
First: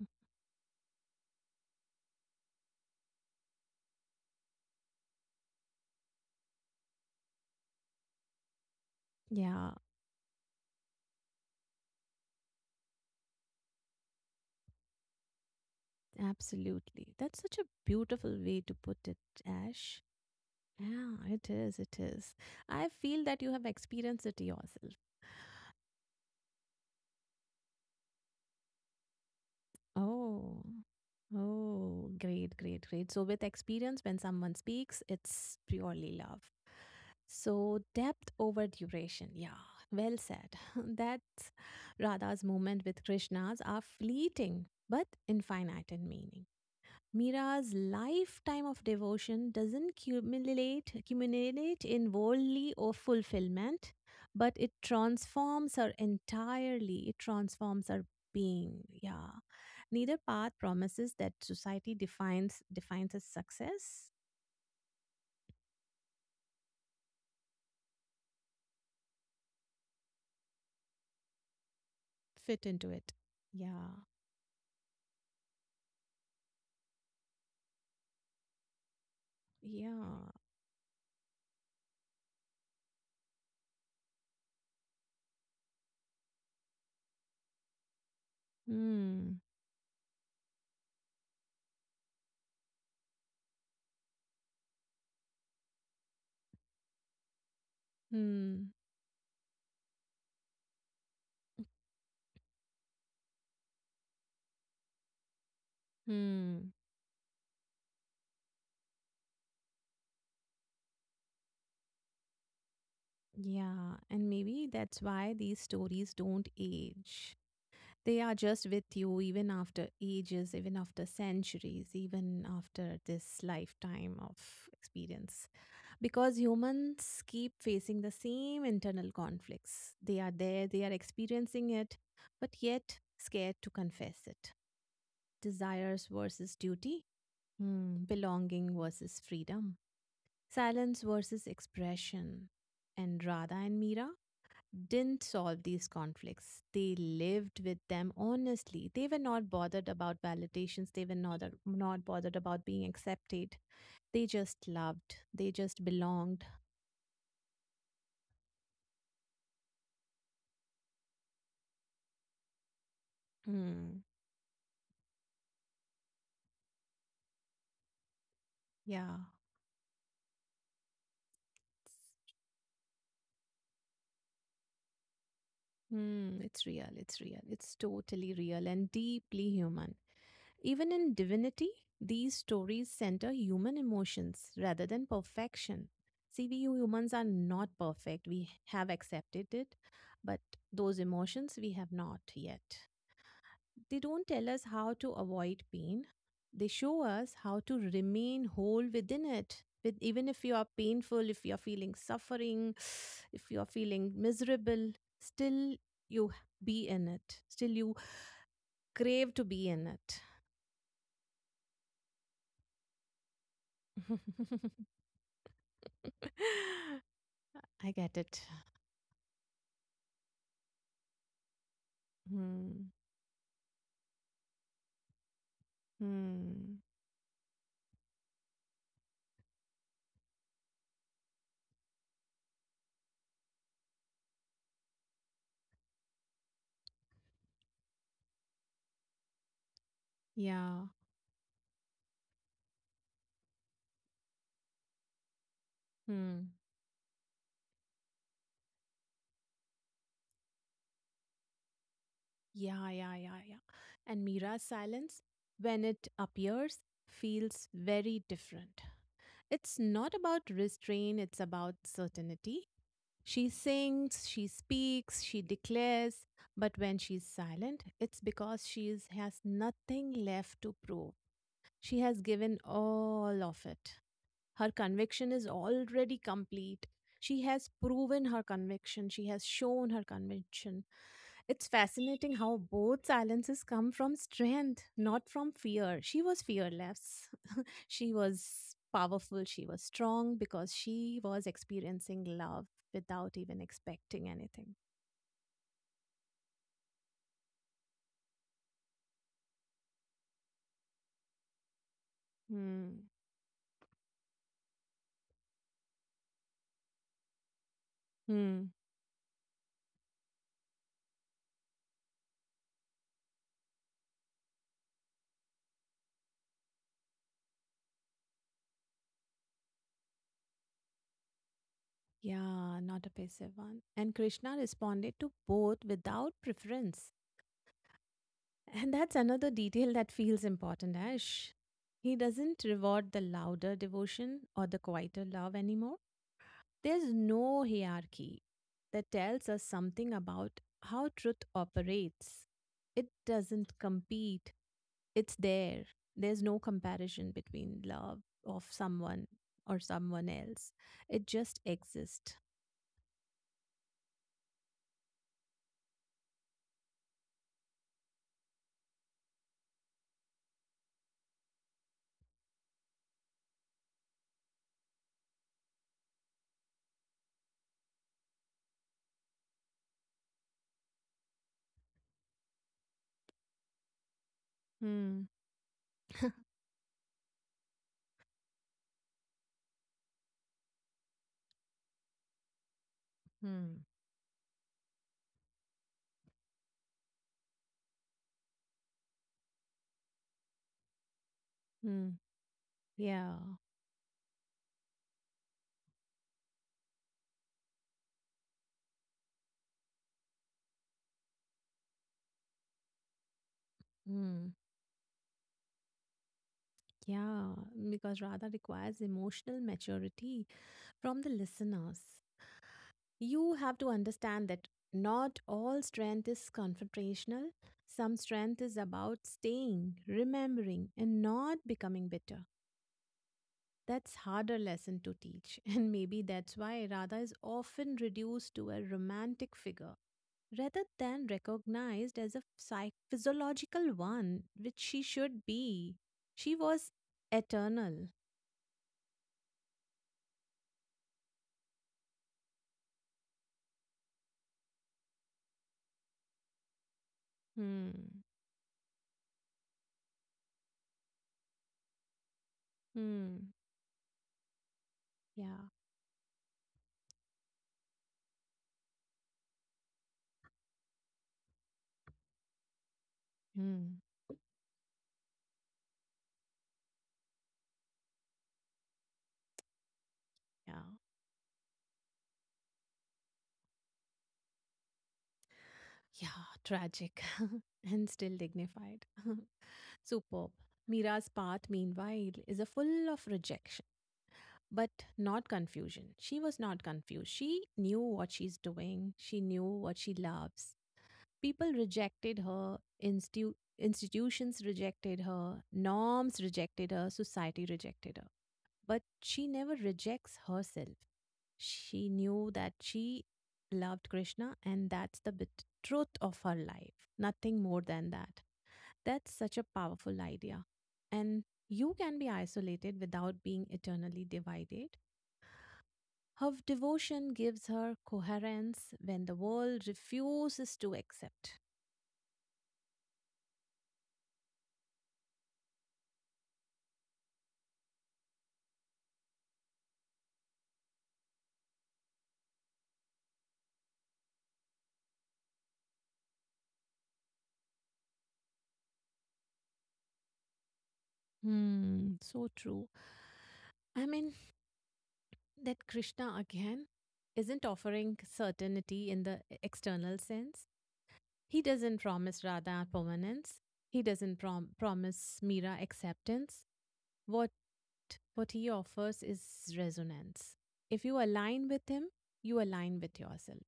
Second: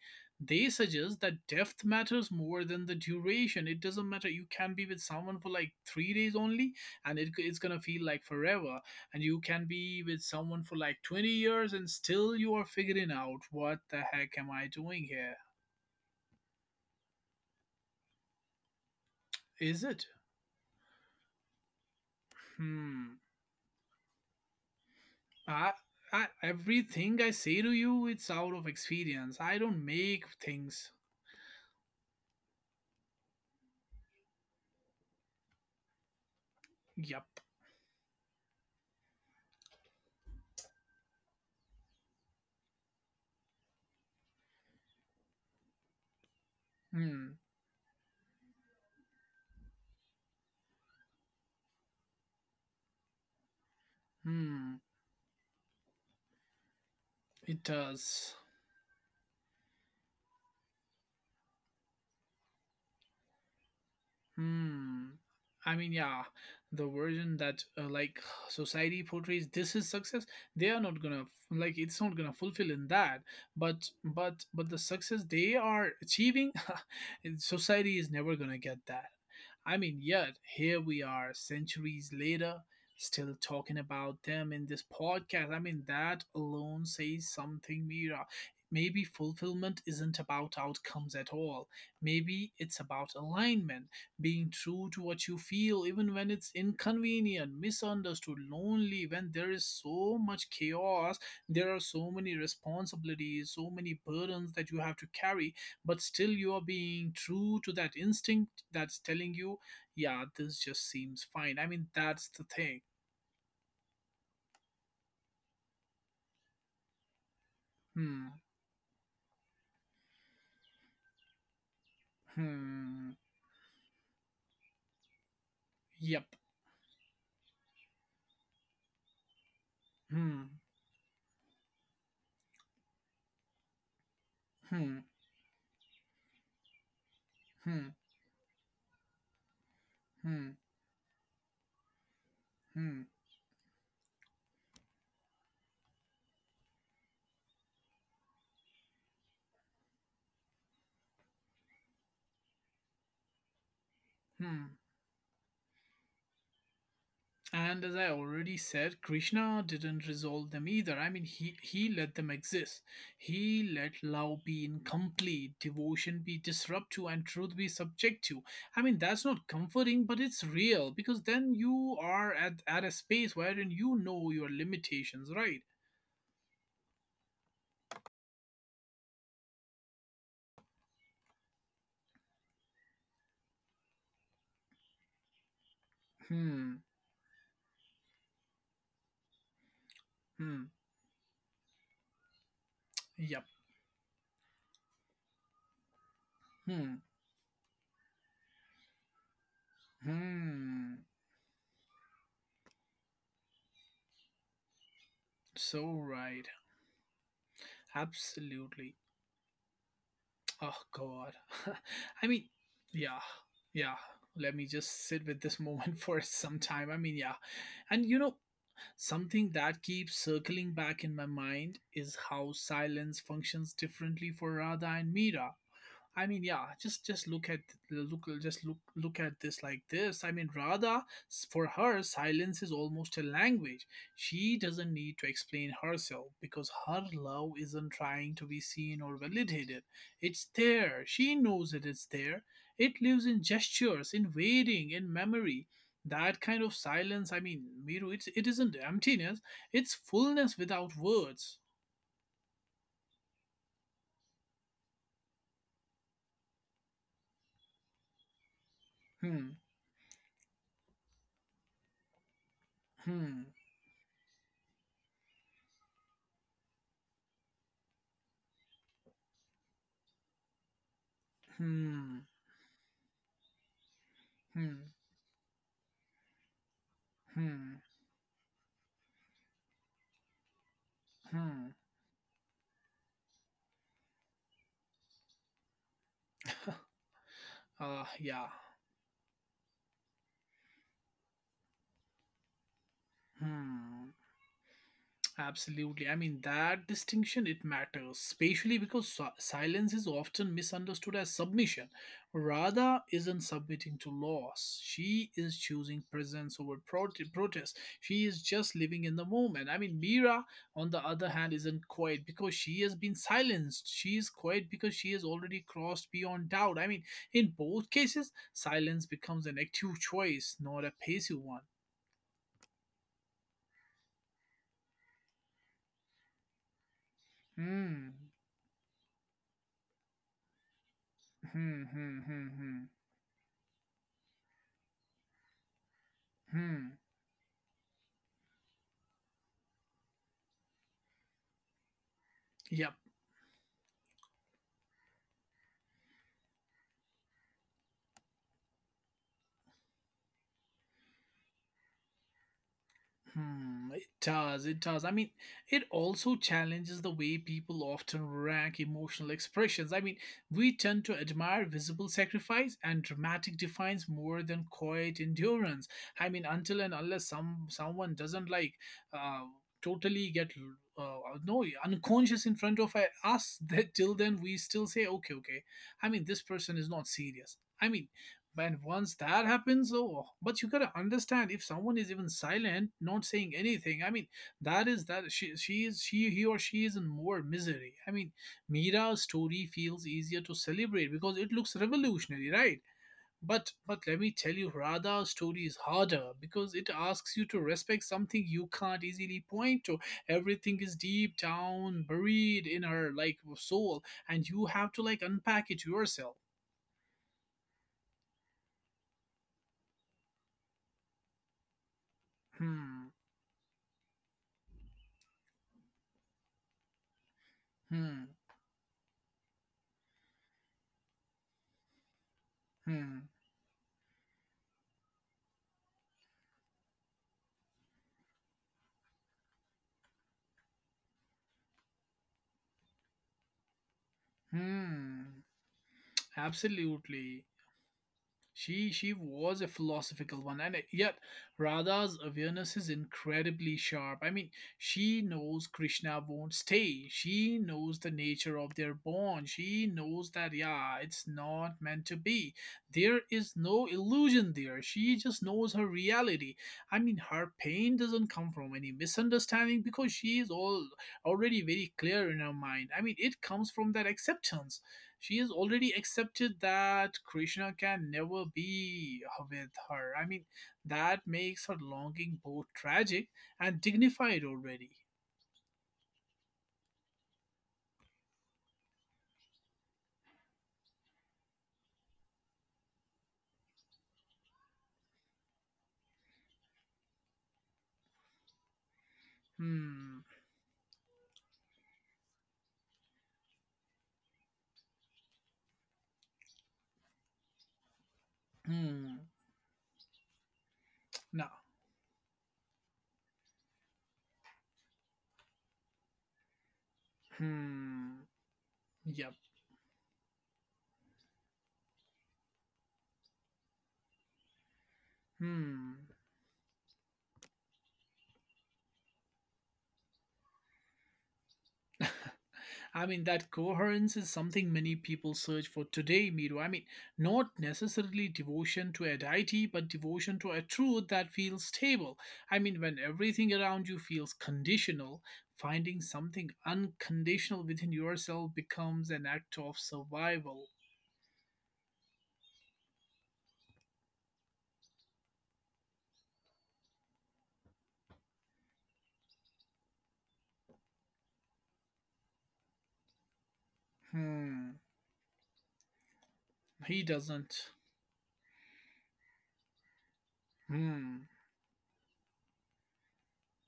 they suggest that depth matters more than the duration. It doesn't matter. You can be with someone for like 3 days only, and it's gonna feel like forever. And you can Yeah. be with someone for like 20 years and still you are figuring out what the heck am I doing here. Absolutely. That's such a beautiful way to put it, Is Ash. it? Yeah, it is. It is. I Hmm. feel that you have experienced it yourself. I, Everything I say to you, it's out of experience. I don't make Oh, things. oh, great, great, great. So, with experience, when someone speaks, it's purely love. Yep. So, depth over duration. Yeah, well said. That Radha's moment with Krishna's are fleeting but infinite in meaning. Hmm. Mira's lifetime of devotion doesn't accumulate in worldly or fulfillment, but it Hmm. transforms her entirely. It It transforms her does. being. Yeah. Neither path promises that society defines as success. Hmm. I mean, yeah, the version that like society portrays, this is success, they are not gonna like it's not gonna Fit fulfill in into it. that. But Yeah. but the success they are achieving, and society is never gonna get that. I mean, Yeah. yet here we are, centuries later, still talking about them in this podcast. I mean, that alone says something, Mira. Maybe Hmm. fulfillment isn't about outcomes at all. Maybe it's about alignment, being true to what you feel, even when it's inconvenient, misunderstood, Hmm. lonely, when there is so much chaos, there are so many responsibilities, so many burdens that you have to carry, but still you are Hmm. being true to that instinct that's telling you, yeah, this just seems fine. I mean, that's the thing. Yeah. And maybe that's why these stories don't age. They are Hmm, just with you even after ages, even after centuries, even after hmm, this lifetime of experience. yep, Because humans keep facing the same internal conflicts. They are hmm, there, they are experiencing it, but yet scared to confess it. hmm, Desires versus duty, hmm, belonging versus freedom, hmm, silence versus expression. hmm, And Radha and Meera didn't solve these conflicts. They lived with them honestly. They were not bothered about validations. They were not bothered about being accepted. They just hmm. loved. They just belonged. And as I already said, Krishna didn't resolve them either. I mean, he let them exist. He let Hmm. love be incomplete, devotion be disruptive, and truth be subject to. I mean, Yeah. that's not comforting, but it's real, because then you are at, a space wherein you know your limitations, right? It's real. It's real. It's totally real and deeply human. Even in divinity, these stories center human emotions rather than perfection. See, we Hmm, humans are not perfect. We have accepted it, but hmm, those emotions we have not yet. yep, They don't tell us how to avoid pain. They hmm, show us how to remain whole within it. Even if you are hmm. painful, if you are feeling suffering, if you are feeling miserable, still So you h- right, be in it. Still you absolutely. crave to be in it. Oh God. I mean, yeah, yeah. Let me just sit with this moment for some time. I mean, yeah. I And get you know, it. something that keeps circling back in my mind is how Hmm. silence functions differently for Radha and Mira. I mean, yeah, Hmm. just look at look just look look at this like this. I mean, Radha, for her, silence is almost a language. She doesn't need to explain herself because her love isn't trying to be seen or validated. It's Yeah. there. She knows it is there. It lives in gestures, in waiting, in memory. That Hmm. kind of silence, I mean, Miru, it isn't emptiness. It's fullness without words. Yeah, yeah, yeah, yeah. And Mira's silence, when it appears, feels very different. Hmm, It's not about restraint, it's about certainty. hmm, She sings, she speaks, she declares, but when she's silent, it's because has nothing left to prove. She has hmm, given all of it. Her hmm, conviction is already complete. She has hmm, proven her conviction, she has shown her conviction. It's hmm. fascinating how both silences come from strength, not from fear. She was fearless. She Yeah. was powerful, she was strong because she was experiencing love without even Hmm. expecting anything. Absolutely. I mean, that distinction it matters, especially because silence is often misunderstood as submission. Radha Hmm. isn't submitting to loss. She is choosing presence over protest. She is Hmm. just living in the moment. I mean, Mira, on the other hand, isn't quiet because she has been silenced. She is quiet because she has already crossed beyond doubt. I mean, in both cases, silence becomes an active choice, not a passive one. Yeah, not a passive one. And Krishna responded to both without preference. Hmm. And that's another detail that feels important, eh, Ash. Hmm, He hmm, hmm, doesn't hmm, reward the louder devotion or the quieter love anymore. hmm. There's no hierarchy that tells us something about how truth operates. Yep. It doesn't compete, it's there. There's no comparison between love of someone or someone else. It just exists. Hmm. It does. It does. I mean, it also challenges the way people often rank emotional expressions. I mean, we tend to admire visible sacrifice and dramatic defiance more than quiet endurance. I mean, until and unless someone doesn't like, uh, totally get, uh, no unconscious in front of us, that till then we still say, Hmm. okay, okay. I mean, this person is not serious. I mean, man, once that happens. Oh, but you gotta understand, if someone is even silent, not saying Hmm. anything, I mean, that is that she is she he or she is in more misery. I mean, Mira's story feels easier to celebrate because it looks Hmm. revolutionary, right? Yeah. But let me tell you, Radha's story is harder because it asks you to respect something you can't easily point to. Everything is deep down buried in her like soul, and Hmm. you have to like unpack it yourself. Yeah. Because Radha requires emotional maturity from the listeners. Hmm. You have to understand that not all strength is confrontational. Some Hmm. strength is about staying, remembering, and not becoming bitter. Hmm. That's harder lesson to teach, and maybe that's why Radha is often reduced to a romantic figure rather than recognized as a physiological one, which she should Hmm, be. She was absolutely. eternal. She was a philosophical one, and yet Radha's awareness is incredibly sharp. I mean, she knows Krishna won't stay. She knows the Hmm. nature of their bond. She knows that, yeah, it's not meant to be. There Hmm. is no illusion there. She just Yeah. knows her reality. I mean, her pain doesn't come from any misunderstanding, because she is all already very clear in her mind. I mean, it comes from Hmm. that acceptance. She has already accepted that Krishna can never be with her. I mean, Yeah. that makes her longing both tragic and dignified already. Yeah. Tragic and still dignified. Superb. Mira's path, meanwhile, is a full of rejection but not confusion. She was not confused. She knew what she's doing, she knew what she Hmm. loves. People rejected her, institutions rejected her, norms rejected her, society rejected her. But Hmm. she never rejects herself. No. She knew that she loved Krishna, and that's the truth of her life. Nothing more than Hmm. that. That's Yep. such a powerful idea. And you can be isolated without being eternally divided. Hmm. Her devotion gives her coherence when the world refuses to accept. I mean, that coherence is something many people search for today, Miru. I mean, not necessarily devotion to a deity, but devotion to a truth that feels stable. I mean, when everything around you feels conditional, finding something unconditional within yourself becomes an act of survival. Hmm, so true. I mean, that Krishna again isn't offering certainty in the external sense. He doesn't promise Radha permanence. He doesn't Hmm, promise Meera acceptance. he What doesn't. He offers is resonance. If you Hmm, align with him, you align with yourself.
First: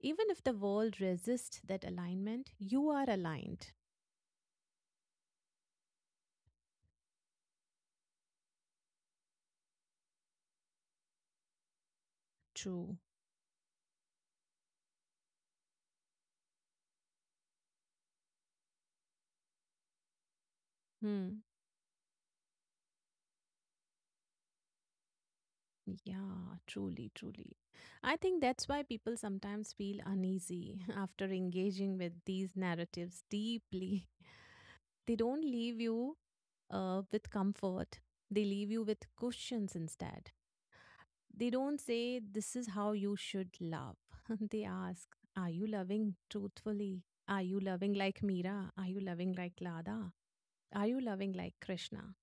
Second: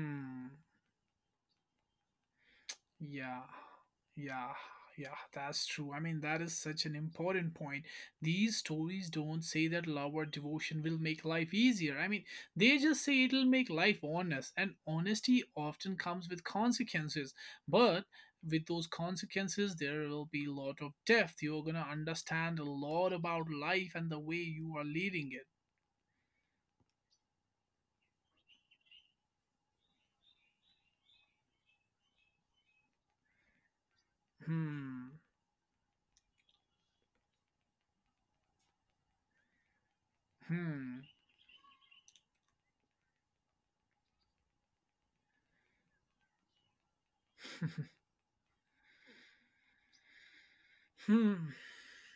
Even if the world resists that alignment, you are Yeah, aligned. yeah, yeah, that's true. I mean, that is such an important point. These stories don't say that love or devotion will make life easier. I mean, they True. just say it'll make life honest, and honesty often comes with consequences. But with those consequences, there will be a lot of Hmm. depth. You're gonna understand a lot about life and the way you are leading it. Yeah, truly, truly. I think that's why people sometimes feel uneasy after engaging with these narratives deeply. They Hmm, don't leave you with comfort, they leave you with questions instead. hmm, They don't say, "This is how you should love." They ask, "Are you loving truthfully? Are you loving like Meera? Are you loving like Lada? Are you loving like hmm. Krishna?"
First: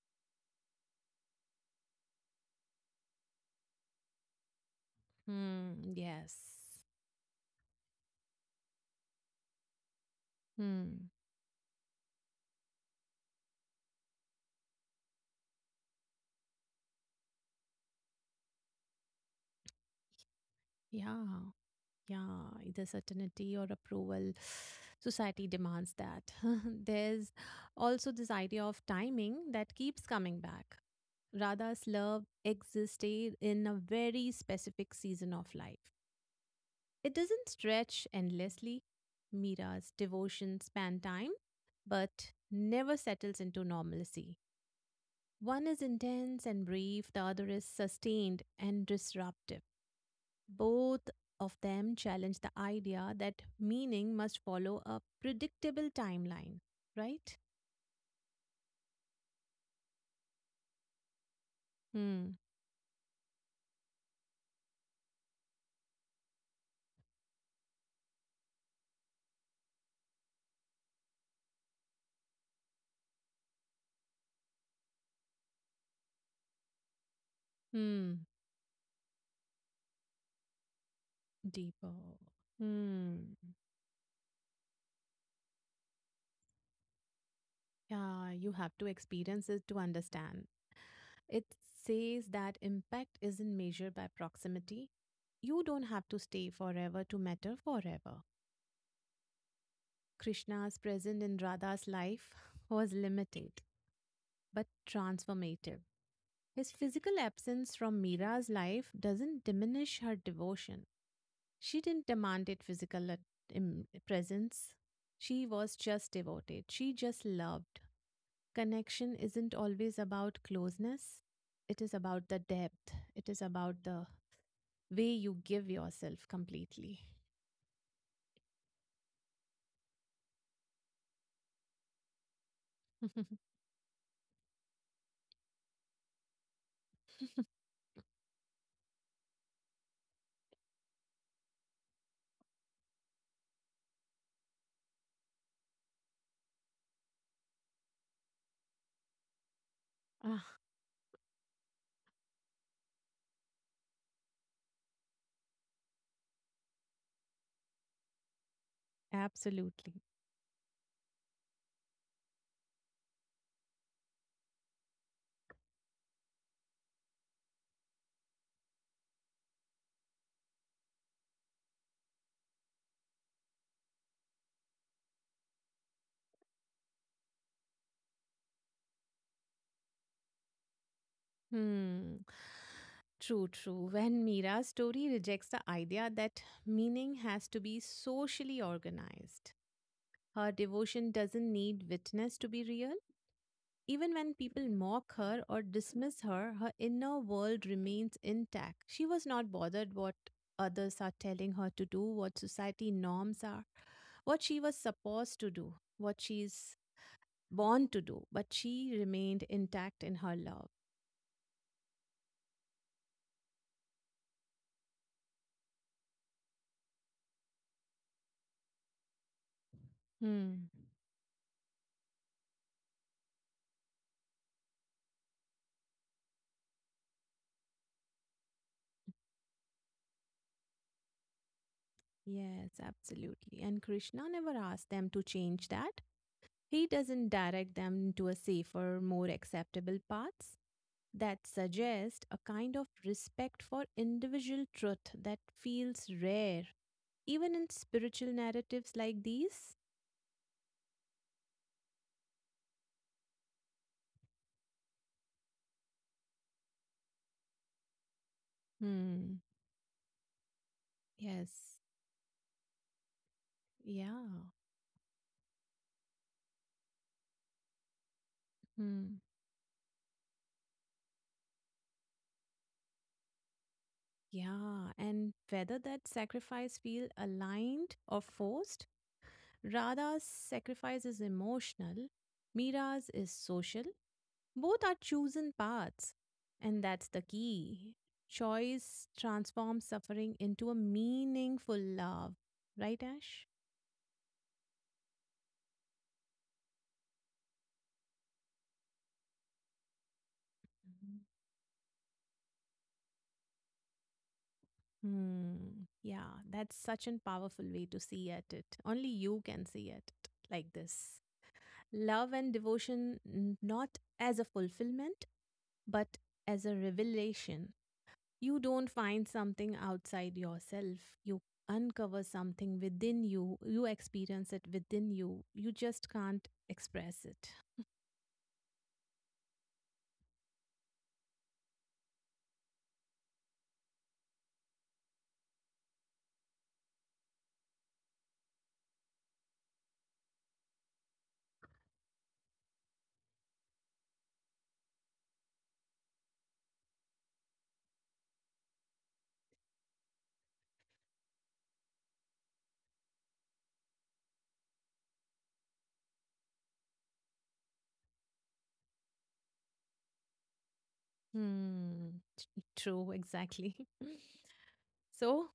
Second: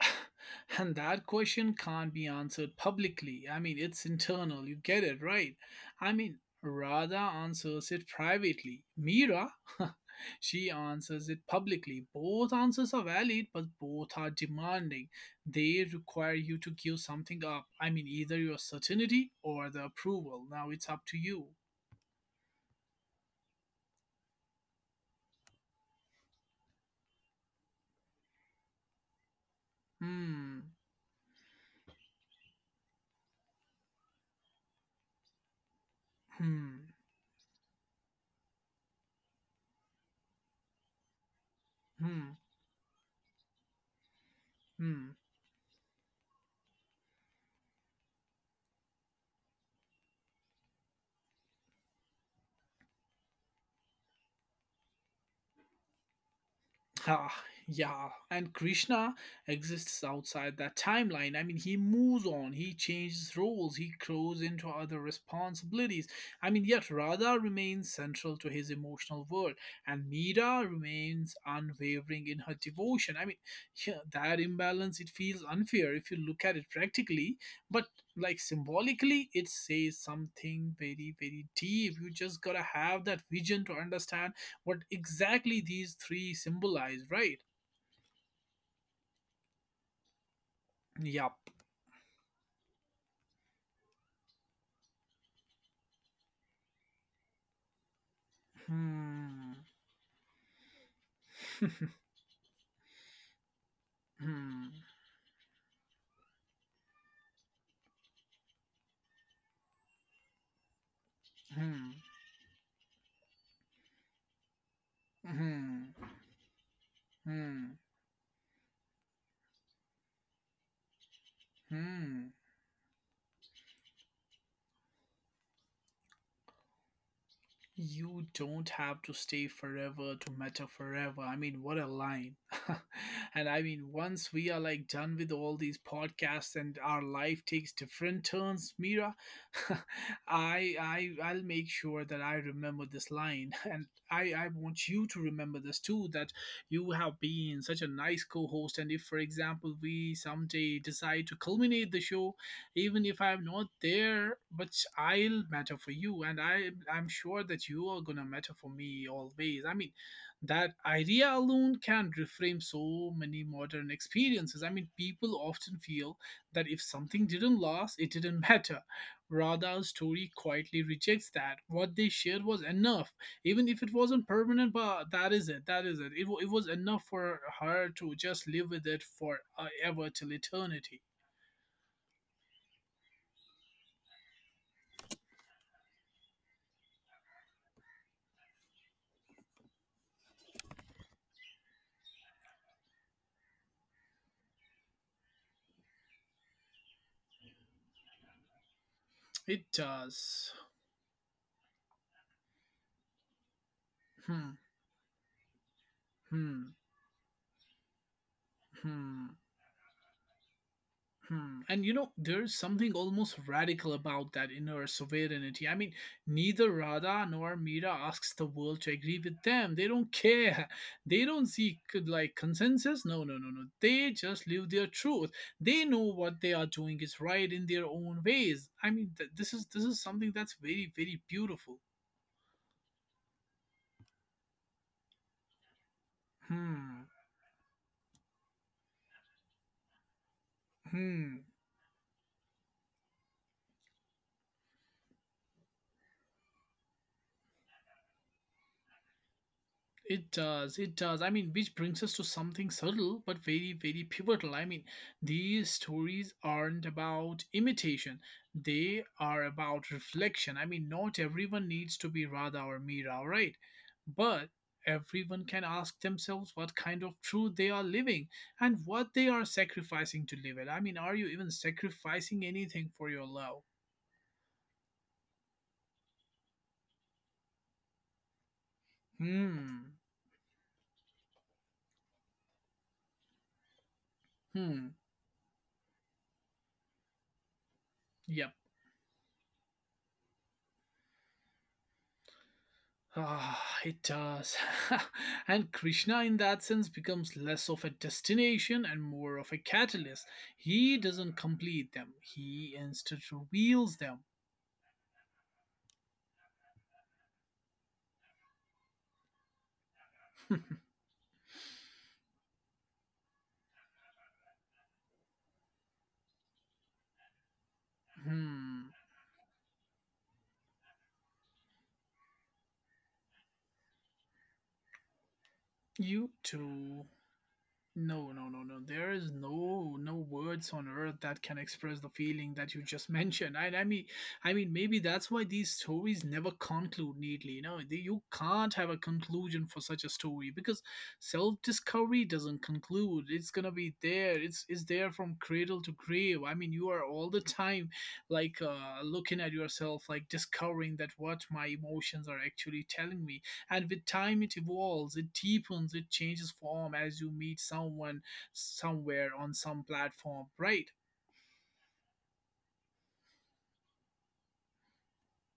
And that question can't be answered publicly. I mean, it's internal. You get it, right? Hmm, I yes. mean, Radha answers it privately. Mira, she Hmm, answers it publicly. Both answers are valid, but both are demanding. They require you to give something up. I mean, either your certainty or the approval. Now it's up to yeah. you. Yeah, either certainty or approval. Society demands that. There's also this idea of timing that keeps coming Hmm, back. Radha's love existed in a very specific season of life. hmm, It doesn't stretch endlessly. Mira's devotion span time, but hmm, never settles into normalcy. hmm. One is intense and brief, the other is sustained and disruptive. Both of them challenge the idea that meaning must follow a predictable timeline, Ah, right? yeah. And Krishna exists outside that timeline. I mean, he moves Hmm. on, he changes roles, he grows into other responsibilities. I mean, yet Radha remains central to his emotional world, and Meera remains unwavering in her devotion. I mean, yeah, that imbalance, it feels unfair if you look at it practically, but Hmm. like symbolically, it says something very, very deep. You Deeper. just gotta have that Hmm. vision to understand what exactly these three symbolize, right? Yeah, you have to experience it to understand. Yup. It says that impact isn't measured by proximity. You don't have to stay forever to matter forever. Hmm. Krishna's presence in Radha's life was limited Hmm. but transformative. His physical absence from Mira's life doesn't diminish her devotion. She Hmm. didn't demand it, physical presence. She was Hmm. just devoted. She just Hmm. loved. Connection isn't always about closeness. It is about Hmm. the depth. It is about the way you give yourself completely. You don't have to stay forever to matter forever. I mean, what a line. And I mean, once we are like done with all these podcasts and our life takes different turns, Mira, I'll make sure that I remember this line and I want you to remember this too, that you have been such a nice co-host, and if for example we Ah, someday decide to culminate the show, even if I'm not there, but I'll matter for you, and I'm sure that you are gonna matter for me always. I mean, absolutely. that idea alone can reframe so many modern experiences. I mean, people often feel that if something didn't last, it didn't matter. Rather, our story quietly rejects that. What they shared was enough, even if it wasn't permanent. But that is it, that is it, it was enough for her to just live with it for ever, till eternity. Hmm. True, true. When Mira's story rejects the idea that meaning has to be socially organized, her devotion doesn't need witness to be real. Even when people mock her or dismiss her, her inner world remains intact. She was not It bothered what does. others are telling her to do, what society norms are, what Hmm, she was supposed to do, what hmm, she's born to do, but she hmm, remained intact in her love. hmm. And you know, there's something almost radical about that inner sovereignty. I mean, neither Radha nor Mira asks the world to agree with them. They don't care. Hmm. They don't seek like consensus. No, no, no, no. They just live their truth. They know what they are doing is right in their own ways. I mean, this is something that's very, very beautiful. Yes, absolutely. And Krishna never asked them to change that. He Hmm, doesn't direct them to a safer, more acceptable path. hmm. That suggest a kind of respect for individual truth that feels rare, even in spiritual narratives like these. It does, it does. I mean, which brings us to something subtle but very, very pivotal. I mean, these stories aren't about imitation, they are Hmm. about reflection. I mean, not everyone Yes, needs to be Radha or Meera, right? yeah, But everyone can ask themselves what kind of truth they are living and what Hmm, they are sacrificing to live it. I mean, are you even sacrificing anything for your love? yeah. And whether that sacrifice feel aligned or forced, Hmm, Radha's sacrifice is emotional, Mira's is social. Both hmm, are chosen paths, and that's the key. yep. Choice transforms suffering into a meaningful love. Right, Ash? Ah, it does. And Krishna, in that sense, becomes less of a destination and more of a catalyst. He Mhm. doesn't complete them, he instead reveals them. Hmm. Yeah, that's such a powerful way to see at it. Only you can see at it like this. Love and devotion, not as a fulfillment, but as a revelation. You Hmm. don't find something outside yourself. You uncover something within you. You experience it within you. You just You can't too. express it. No, no, no, no. There is no no words on earth that can express the feeling that you just mentioned. I mean, maybe that's why these stories never conclude neatly. You know, you can't have a conclusion for such a story because self-discovery doesn't conclude. It's gonna be there. It's there from cradle to grave. I mean, you are all the time like looking at yourself, like discovering that what my emotions are actually telling me, and with time it evolves, it deepens, it changes form as you meet someone somewhere on some platform, right? Hmm. True, exactly. So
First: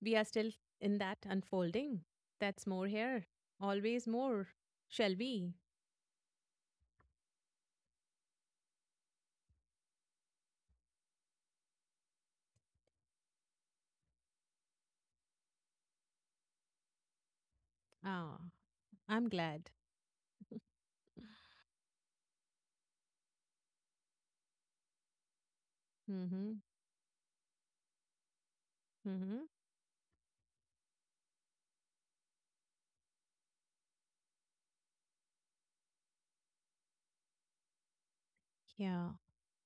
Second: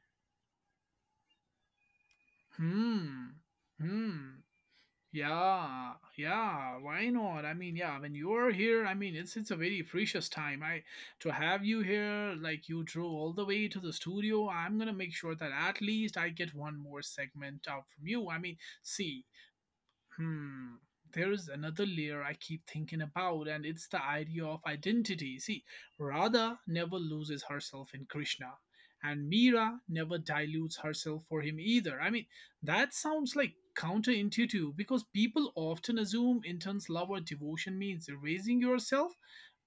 we are still in that unfolding. That's more Hmm. here. Always Hmm. more. Shall we? Yeah, yeah, why not? I mean, yeah, when you're here, I mean, it's a very precious time. I to have you here, like you drove all the way to the studio, I'm gonna make sure that at least I get one more segment out from you. Ah, I mean, see. I'm glad. Hmm. There is another layer I keep thinking about, and it's the idea of identity. See, Radha Mm-hmm. never loses herself in Krishna, and Mm-hmm. Meera never dilutes herself for him either. I mean, that sounds like counterintuitive because people often assume intense love or devotion means erasing Yeah. yourself,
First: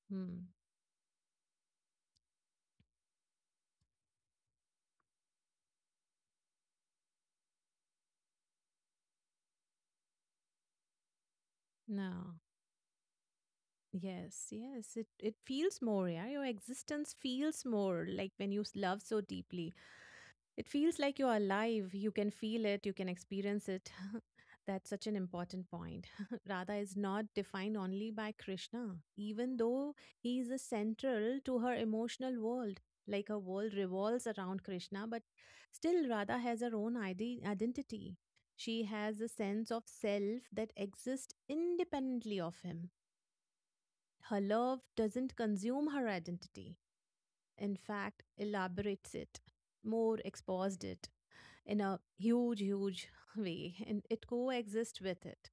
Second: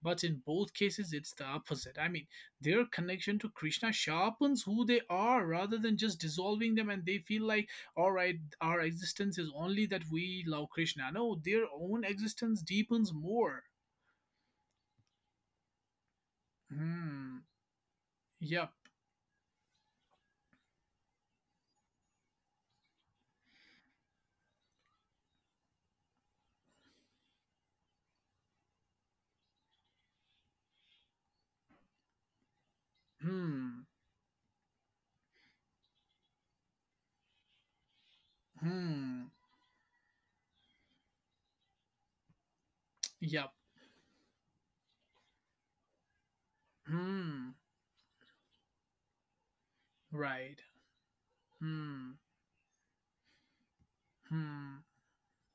but in Hmm. both cases, it's the opposite. I mean, their connection to Krishna sharpens who they are rather than just dissolving them, and they feel like, all right, our existence is only that we love Krishna. No, their own No. existence deepens more. Yes, yes. It feels more, yeah. Your existence Hmm. feels more like when you Yep. Love so deeply. It feels like you're alive. You can feel it, you can experience it. That's such an important point. Radha is not defined only by Krishna, even though he is a central to her emotional world. Like her world Hmm. revolves around Krishna, but still, Radha has her own identity. She has Hmm. a sense of self that exists independently of him. Yep. Her love doesn't consume her identity, Hmm. in fact, elaborates it, more Right. exposed it in a Hmm. huge, huge way, and it Hmm. coexists with it.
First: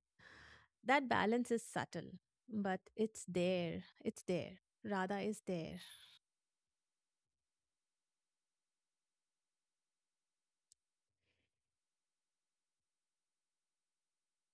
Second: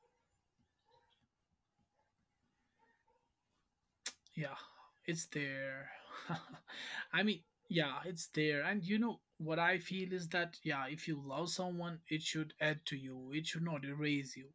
That balance is subtle, but it's there. It's Yeah. there. Radha It's is there. there. I mean, yeah, it's there. And you know what I feel is that yeah, if you love someone, it should add to you. It should not erase you.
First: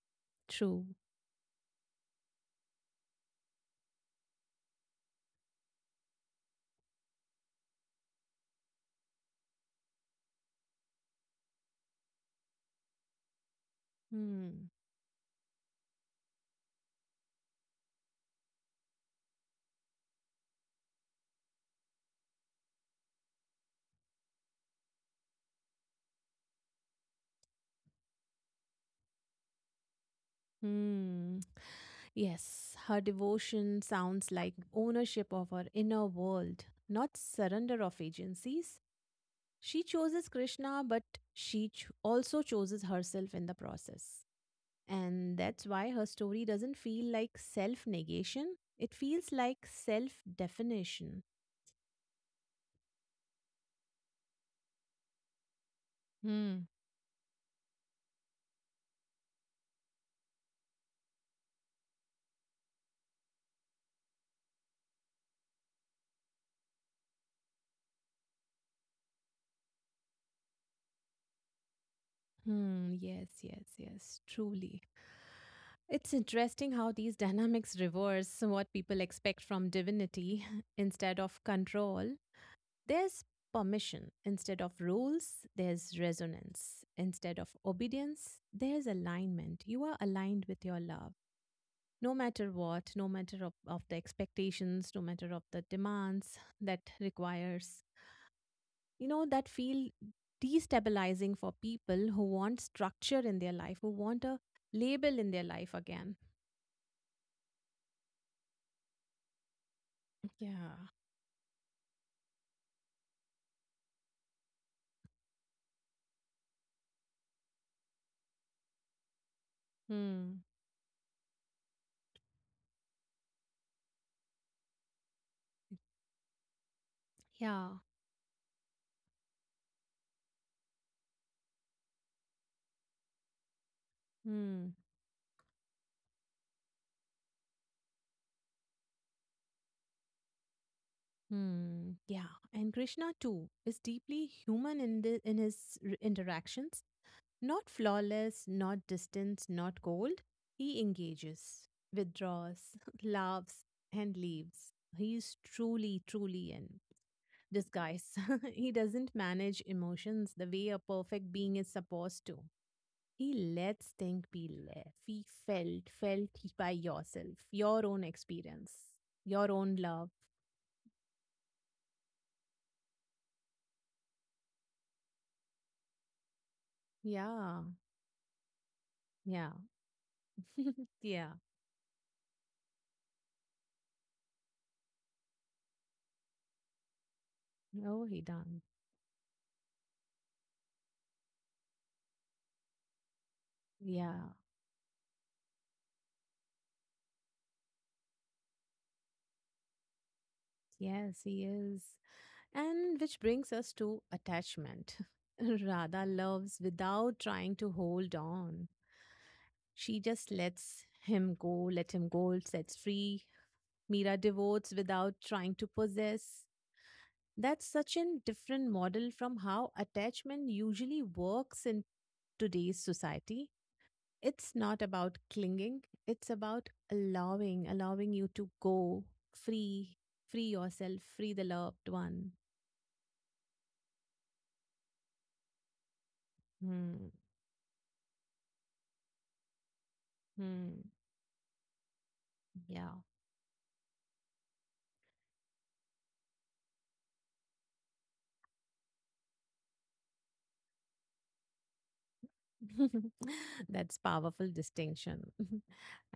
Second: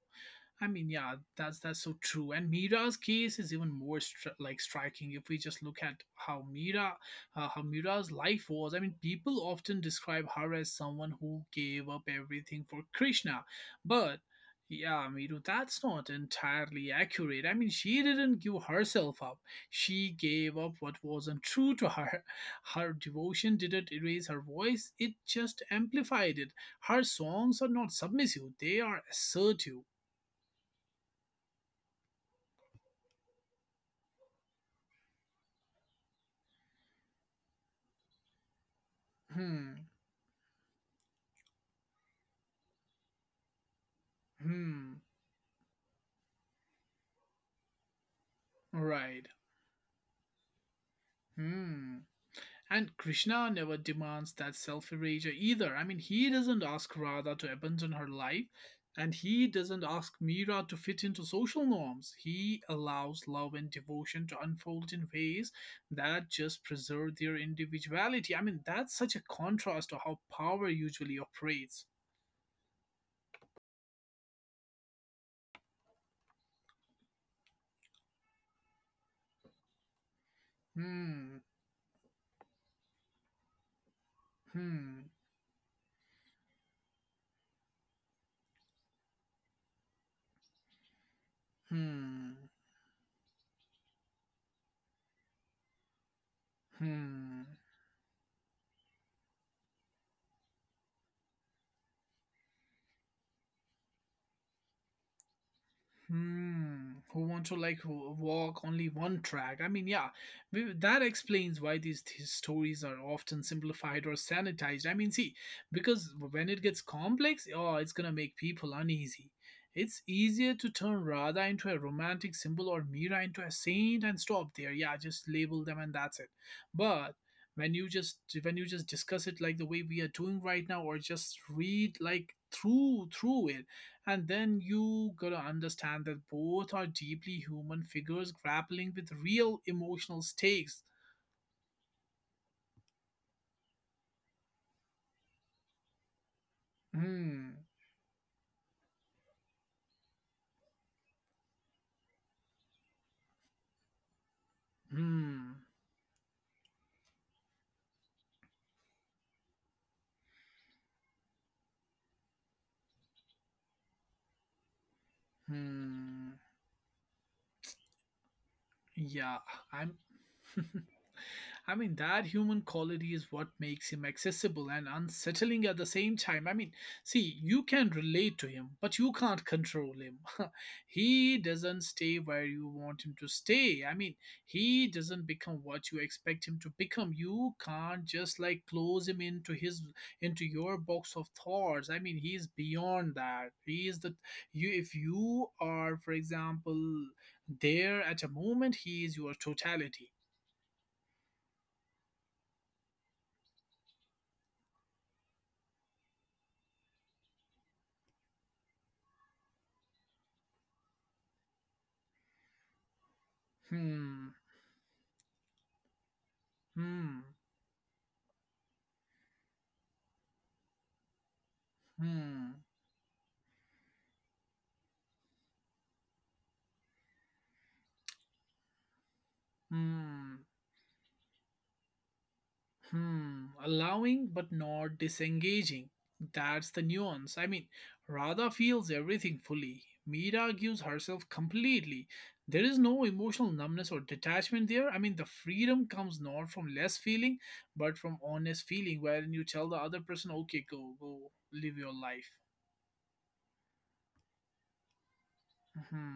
I True. mean, yeah, that's so true. And Mira's case is even more striking if we just look at how Mira, how Mira's life was. I mean, people often describe her as someone who gave up everything for Krishna, but Hmm. yeah, Miru, that's not entirely accurate. I mean, she didn't give herself up. She gave up what wasn't true to her. Her devotion didn't erase her voice; it just amplified it. Her songs are not submissive; they are assertive. Hmm. Yes, her devotion sounds like ownership of her inner world, not surrender of agencies. She Hmm, chooses Krishna, but she also chooses herself in the process. hmm, And that's why her story doesn't feel like self negation, it right. feels like self definition. Hmm. And Krishna never demands that self erasure either. I mean, he doesn't Hmm. ask Radha to abandon her life, and he doesn't ask Meera to fit into social norms. He allows love and devotion to unfold in ways that just preserve their individuality. I mean, that's such a contrast to how power usually operates. Hmm, yes, yes, yes, truly. It's interesting how these dynamics reverse what people expect from divinity. Instead Hmm, of control, there's permission. Instead of hmm, rules, there's resonance. Instead of obedience, there's alignment. You are aligned with your love, no hmm, matter what, no matter of the expectations, no matter of the demands that hmm. requires, that feel destabilizing for people who want structure in their life, who want a label in their life again. Hmm, who want to like walk only one track? I mean, yeah, Yeah. that explains why these stories are often simplified or sanitized. I mean, see, because when it gets complex, oh, it's gonna make people uneasy. It's Hmm. easier to turn Radha into a romantic symbol or Mira into a saint and stop there. Yeah, just label them and that's it. But Yeah. When you just discuss it like the way we are doing right now, or just read like through it, and then Hmm. you gotta understand that both are deeply human figures grappling with real emotional stakes. Hmm. Yeah. And Krishna too is deeply human in the in his interactions. Hmm, Not flawless, not distant, not cold, he engages, withdraws, laughs, and leaves. He is hmm, truly, truly in disguise. He doesn't manage emotions the way a perfect being is supposed to. He lets things be left. He felt hmm. by yourself, your own experience, Yeah, your own I'm. love. I mean, that human quality is what makes him accessible and unsettling at the same time. I mean, see, Yeah, you can relate to him, but you can't yeah, control him. yeah. He doesn't stay where you want him to stay. I mean, he doesn't become what you expect him to become. You Oh, can't he just done. like close him into your box of thoughts. I mean, he's beyond that. He is Yeah, the you if you are, for example, there, at a moment, he is your totality. yes, he is. And which brings us to attachment. Radha loves without trying to hold on. She just lets him go, let him go, sets free. Mira Hmm, devotes without trying to possess. hmm, That's such a different model from how attachment usually works in hmm, today's society. It's not about clinging, it's about allowing you to go free, hmm, free yourself, free the loved one. hmm. Allowing but not disengaging. That's the Hmm. nuance. I mean, Radha feels everything fully. Meera gives Hmm. herself completely. There is Yeah. no emotional numbness or detachment there. I mean, the freedom comes not from less feeling, but from honest feeling, wherein you tell the other person, okay, go, go, live your life. That's powerful distinction.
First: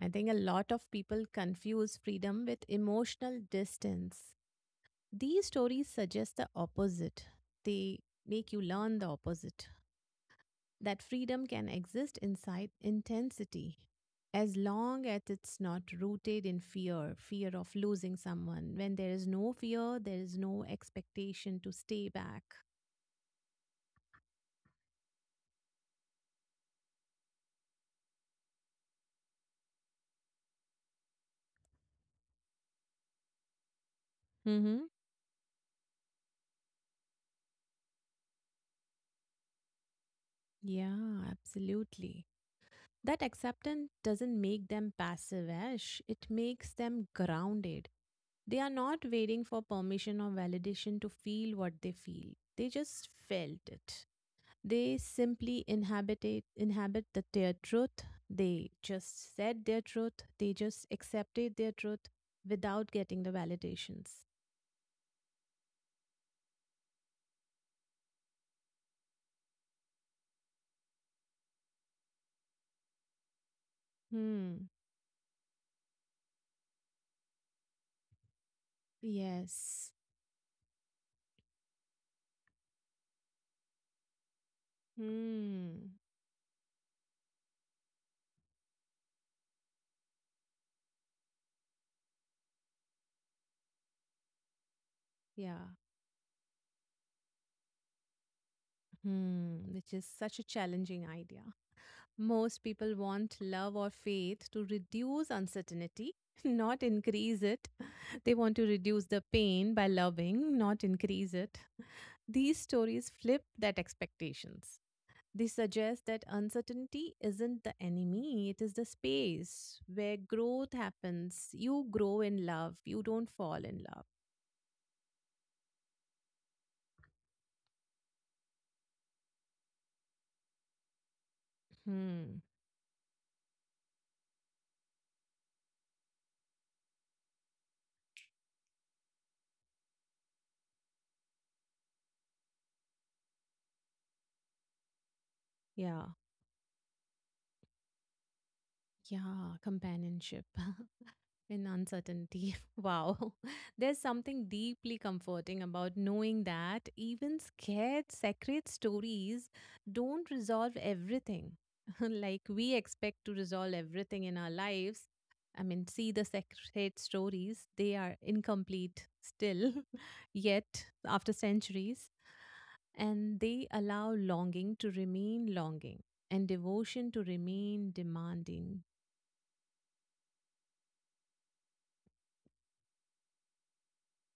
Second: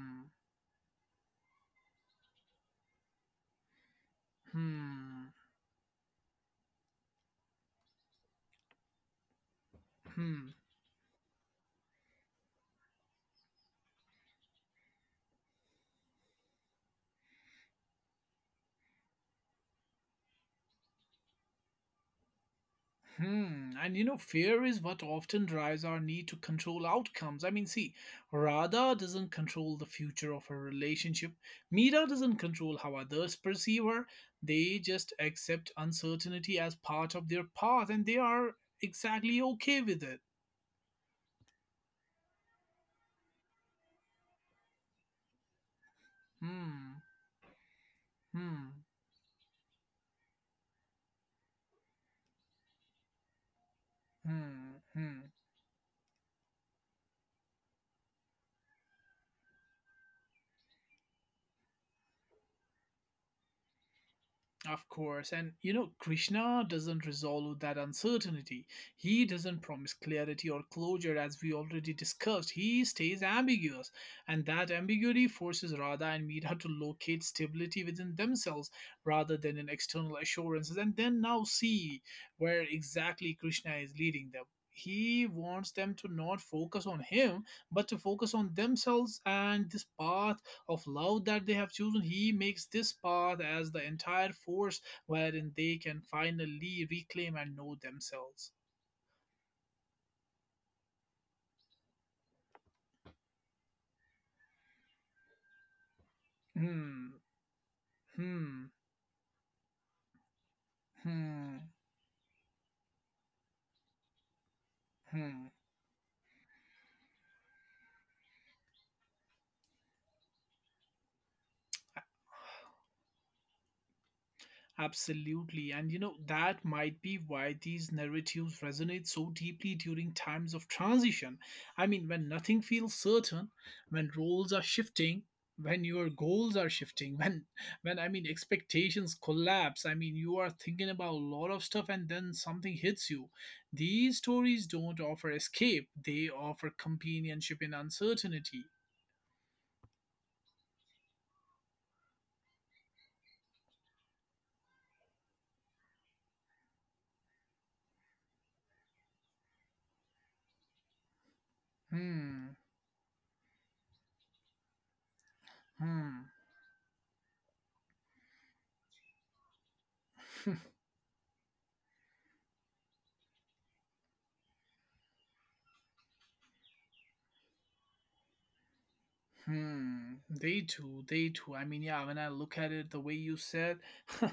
I think a lot of people confuse freedom with emotional distance. hmm, These stories suggest the opposite. They make you learn the opposite, hmm. that freedom can exist inside intensity as long as it's not rooted in fear of losing someone. When there is no fear, there is no expectation to stay back. Hmm, and you know, fear is what often drives our need to control outcomes. I mean, see, Radha doesn't control the future of her relationship. Mira doesn't control how others perceive her. They Mhm. just accept uncertainty as part of their path, and they are exactly okay with it. Yeah, absolutely. That acceptance doesn't make them passive, ash it makes them Hmm, grounded. They are hmm, not waiting for permission or validation to feel what they feel. They just felt it. hmm, They hmm. simply inhabit it, inhabit their truth. They just said their truth. They just accepted their truth without getting the validations. Of course, and you know, Krishna doesn't resolve that uncertainty. He doesn't promise clarity or closure, as we already discussed. He stays ambiguous, and Hmm. that ambiguity forces Radha and Meera to locate stability within themselves rather than in Yes. external assurances, and then now see where exactly Krishna is leading them. He wants Hmm. them to not focus on him, but to focus on themselves, and this path of love that they have chosen, he makes this path as the entire force wherein Yeah. they can finally reclaim and know themselves. Hmm. Which is such a challenging idea. Most people want love or faith to reduce uncertainty, not Hmm, increase it. They want to hmm, reduce the pain by loving, not increase it. hmm, These stories flip that expectations. They hmm. suggest that uncertainty isn't the enemy, it is the space where growth happens. You grow in love, you don't fall in love. Absolutely. And you know, that might be why these narratives resonate so deeply during times of transition. I mean, when Hmm. nothing feels certain, when roles are shifting, when your goals are shifting, when I mean expectations collapse, I mean you are thinking about a lot of stuff and then something hits you. These stories don't offer escape, Yeah. they offer companionship in uncertainty. Yeah. Companionship in uncertainty. Wow. There's something deeply comforting about knowing that even scared sacred stories don't resolve everything. Like Hmm. we expect to resolve everything in our lives. I mean, see the Hmm. sacred stories, they are incomplete still, yet, after centuries, and they allow longing to remain longing and devotion to remain demanding. Hmm, they do, they do. I mean, yeah, when I look at it the way you said,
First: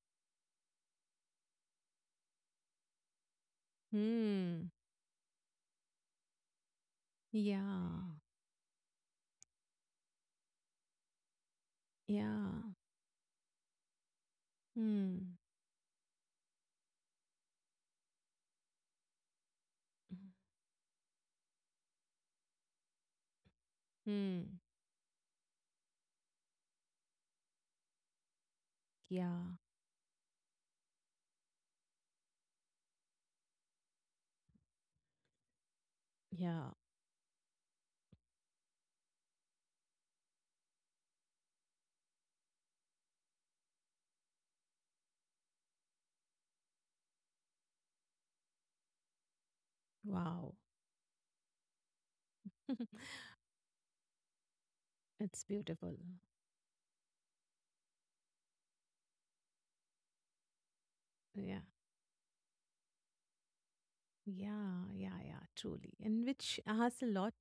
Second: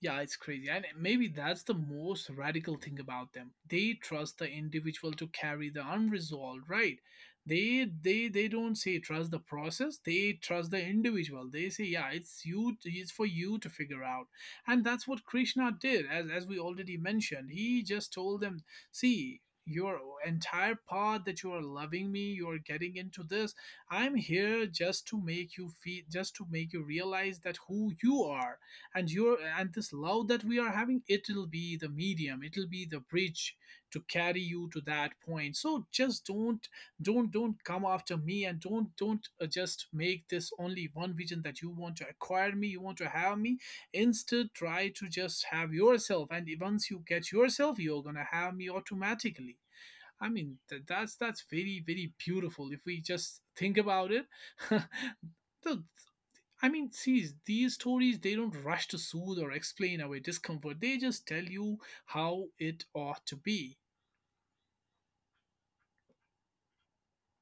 yeah, it's crazy. And maybe that's the most radical thing about them. They trust the Hmm. individual to carry the unresolved, right? They Yeah. they they don't say trust the process, they trust the individual. They say, yeah, it's Yeah. you, it's for you to figure out. And that's what Hmm. Krishna did, as we already mentioned. He just told them, see, your entire path that you are loving me, you are getting into this, I'm Hmm. here just to make you feel, just to make you realize that who you are, and your Yeah. and this love that we are having, it'll be the medium, it'll be the bridge to carry you to that point. So just Yeah. Don't come after me, and don't just make this only one vision that you want to acquire me, you want to have me. Instead try to just have yourself, and once you get yourself you're gonna have me automatically. I Wow. mean, that's very very beautiful if we just think about it. It's the, beautiful. I mean, see, these stories they don't rush to soothe or explain away discomfort. They just tell Yeah. you how it ought to be. Yeah, yeah, yeah, truly. And which asks a lot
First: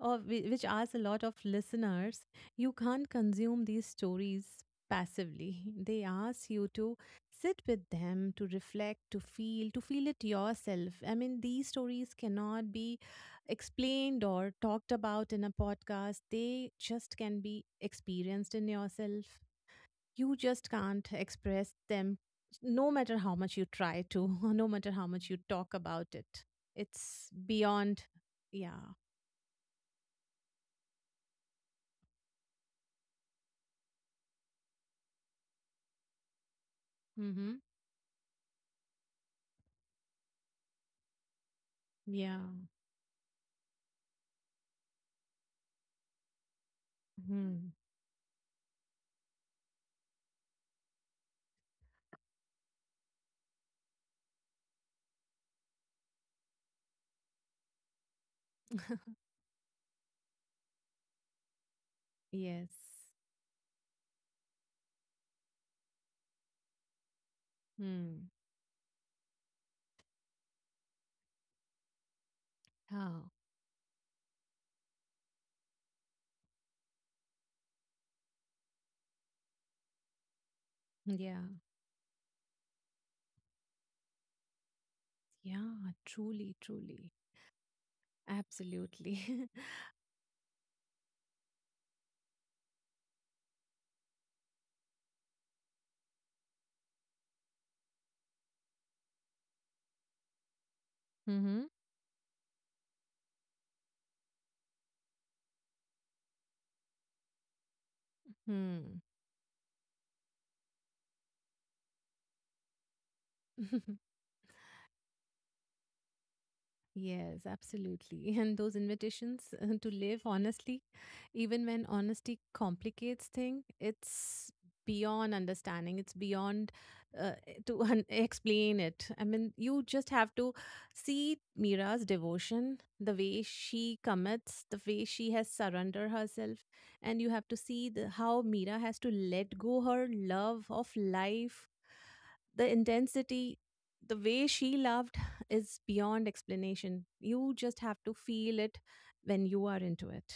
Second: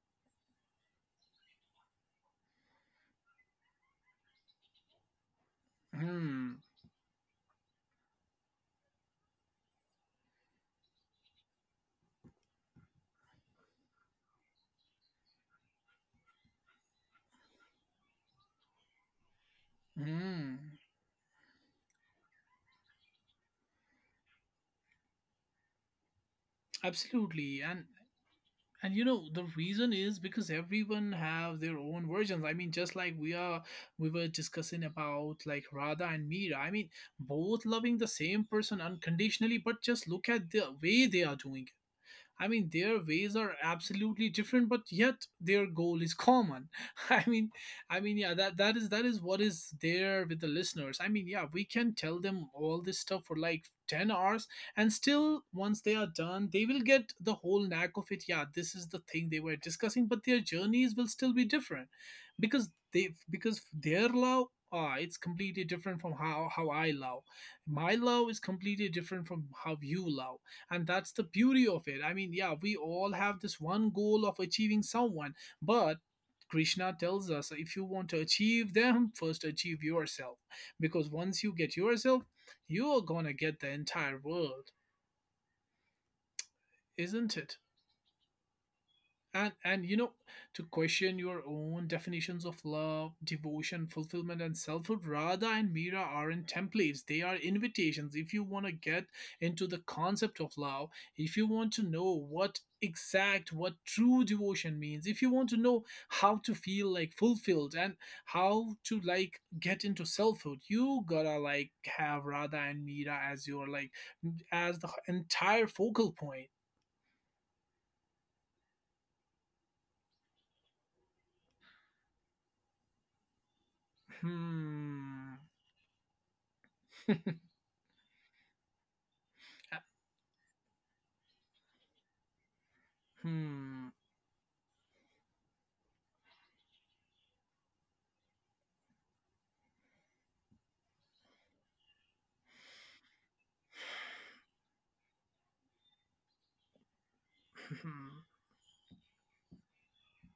of whi- which asks a lot of listeners. You can't consume these stories passively. They ask Hmm. you to sit with them, to reflect, to feel it yourself. I mean, these stories cannot be explained or talked about in a podcast. They just can be experienced in yourself. You just Hmm. can't express them, no matter how much you try to, no matter how much you talk about it. It's Absolutely. And beyond. and Yeah. you know the reason is because everyone have their own versions. I mean, just like we are we were discussing about like Radha and Mira. I mean, Mm-hmm. both loving the same person unconditionally, but just look at the way they are doing. Yeah. I mean, their ways are absolutely different, but yet their goal is common. I mean, Hmm. Yeah, that is what is there with the listeners. I mean, yeah, we can tell them all this stuff for like 10 hours, and still, once they are done, they will get the whole knack of it. Yeah, this is the thing they were discussing, but their journeys will still be different, Yes. because their love. Ah, it's completely different from how I love. My Hmm. love is completely different from how you love, and that's the beauty of it. I mean, yeah, we all Oh, have this one goal of achieving someone, but Krishna tells us, if you want to achieve them, first achieve yourself, because yeah. once you get yourself, you're gonna get the entire world. Yeah, truly, truly. Isn't it? Absolutely. and and you know, to question your own definitions of love, devotion, fulfillment and selfhood. Radha and Mira aren't templates, they are invitations. If you want to get into the concept of love, if you Mm-hmm. want to know what exact what true devotion means, if you want to know how to feel like fulfilled and how Hmm. to like get into selfhood, you gotta like have Radha and Mira as your like as the entire focal point. Yes, absolutely. And those invitations to live honestly, even when honesty complicates thing, it's beyond Hmm. understanding. It's beyond to explain it. I mean, you just have to see Mira's devotion, the way Hmm. she commits, the way she has surrendered herself, and you have to see how Mira has to let go her love of life, the intensity, the way she loved is beyond explanation. You just have to Hmm. feel it when you are into it.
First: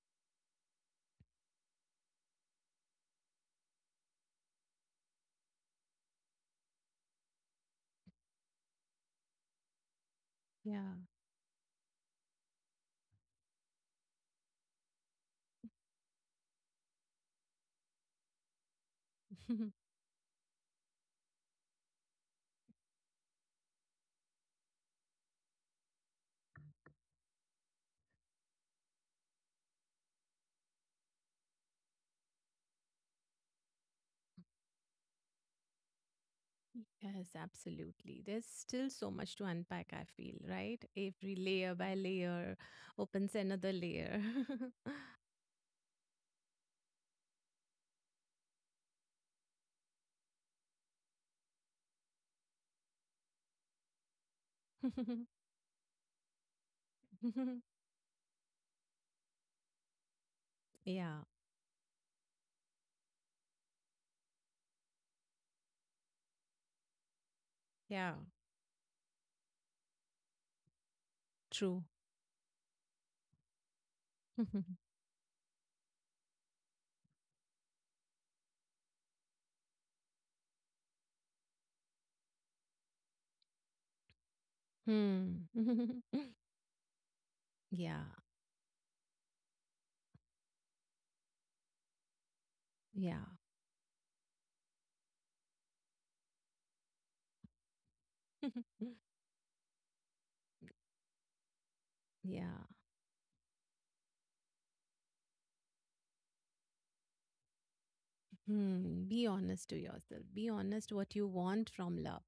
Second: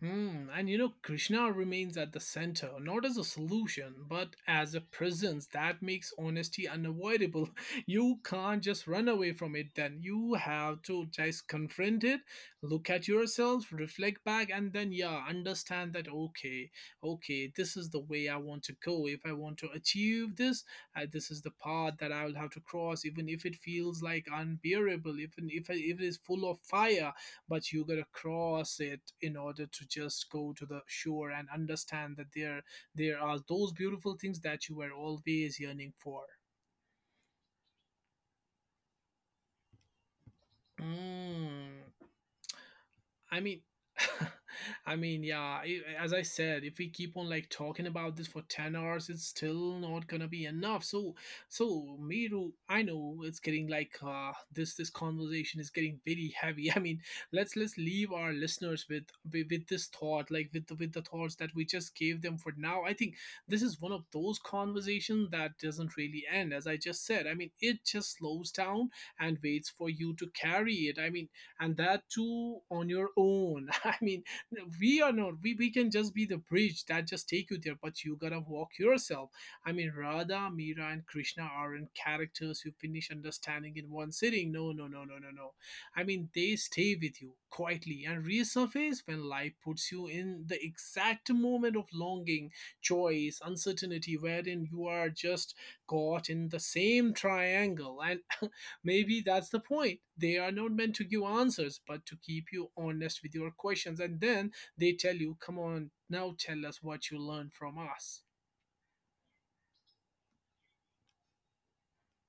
And you know, Krishna remains at the center, not as a solution, but as a presence that makes honesty unavoidable. You can't just run away from it, then. You have Yeah. to just confront it, look at yourself, reflect back, and then, yeah, understand that, okay, okay, this is the way I want to go. If I want to achieve this, this is the path that I will have to cross, even if it feels like unbearable, even if it is full of fire, but you gotta cross it in order to just go to the shore and understand that there are those beautiful things that you were always yearning for. Yes, absolutely. There's still so much to unpack, I feel, right? Every layer Mm. by layer opens I mean, another layer. I mean, yeah. As I said, if we keep on like talking about this for 10 hours, it's still not gonna be enough. So, so Miru, I know it's getting like this. This conversation is getting very heavy. I mean, let's let's leave our listeners with with this thought, like with with the Yeah. thoughts that we just gave them for now. I think this is one of those conversations that doesn't really end. As I just said, I mean, it Yeah. just slows down and waits for you to carry it. I mean, and True. that too on your own. I mean, we are not we, we can just be the bridge that just take you there, but you gotta walk yourself. I mean, Radha, Mira and Krishna aren't characters you finish understanding in one sitting. No, no, no, no, no, Hmm. no. I mean, they stay with you Yeah. quietly and resurface when life puts you in the exact moment of longing, Yeah. choice, uncertainty, wherein you are just caught in the same triangle, and maybe that's the point. They are not meant to give answers, but to keep Yeah. you honest with your questions. And then they tell you, come on, now tell us what you learned from us. Hmm. Be honest to yourself. Be honest what you want from love.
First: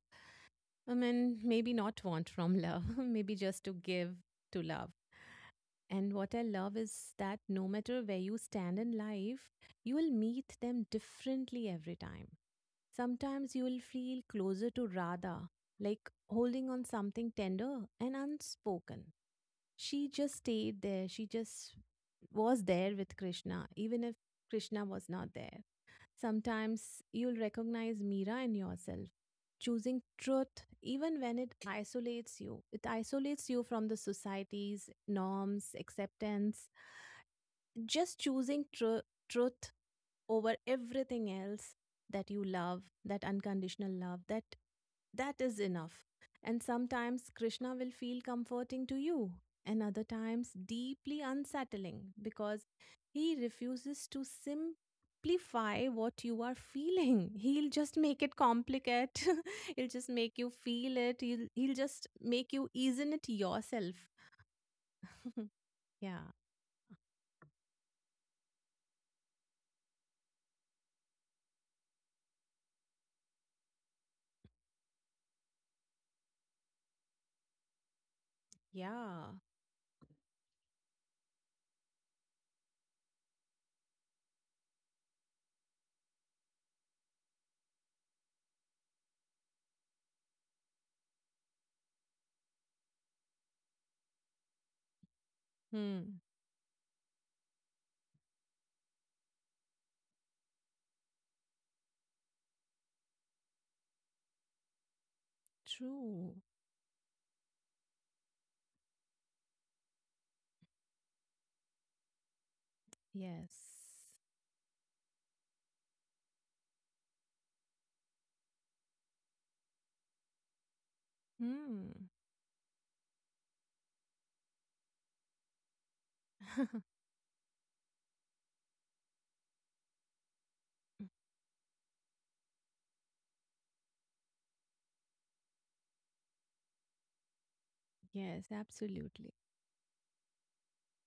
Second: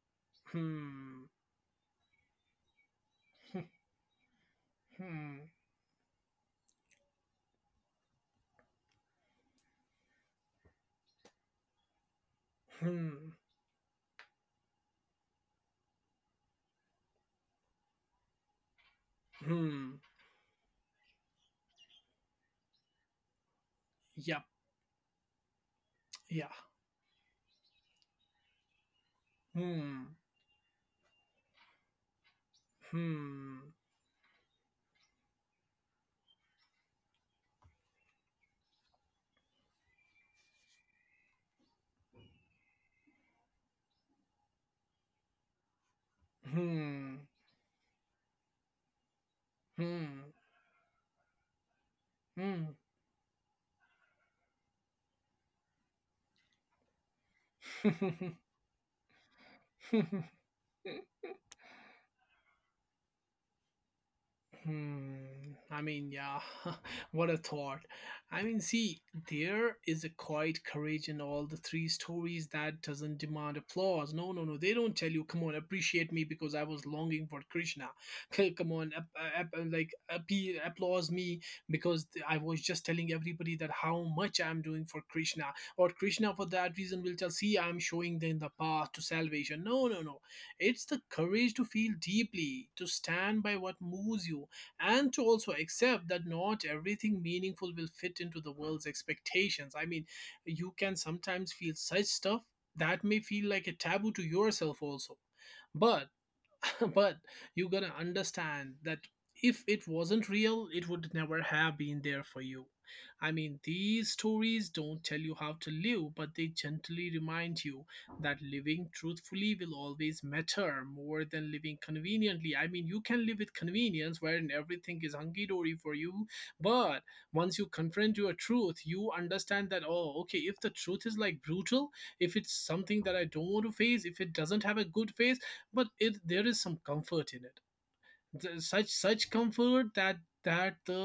I Hmm. mean, maybe not want from love, maybe just to give to love. Hmm. And what I love is that no matter where you stand in life, you will meet them differently every time. Hmm. Sometimes you will feel closer to Radha, like holding on something tender and unspoken. Hmm. She just stayed there, she just was there with Krishna, even if Yep. Krishna was not there. Yeah. Sometimes you'll recognize Mira in yourself, choosing Hmm. truth even when it isolates you. It isolates Hmm. you from the society's norms, acceptance. Just choosing truth over everything else, that you love, that unconditional love, that that is enough. And Hmm. sometimes Krishna will feel comforting to you, and other Hmm. times deeply unsettling because he refuses to simplify what you are feeling. He'll just make it complicate. He'll just Hmm. make you feel it, he'll just make you ease in it yourself. Hmm. I mean, Yeah. yeah, what a thought. I mean, see, there is a quiet courage in all the three stories that doesn't demand applause. No, no, no. They don't tell you, come on, appreciate me because I was longing for Krishna. Come on, Yeah. Applause me because I was just telling everybody that how much I'm doing for Krishna. Or Krishna, for that reason, will tell, see, I'm showing them the path to salvation. No, no, no. It's the courage to feel deeply, to stand by what moves you, and to also accept Hmm. that not everything meaningful will fit into the world's expectations. I mean, you can sometimes feel such stuff that may feel like a taboo to yourself also. But True. but you gotta understand that if it wasn't real, it would never have been there for you. I Yes. mean, these stories don't tell you how to live, but they gently remind you that living truthfully will always matter more than living Hmm. conveniently. I mean, you can live with convenience wherein everything is hunky dory for you, but once you confront your truth, you understand that, oh, okay, if the truth is like brutal, if it's something that I don't want to face, if it doesn't have a good face, but it there is some comfort in it. Yes, Such absolutely. comfort that the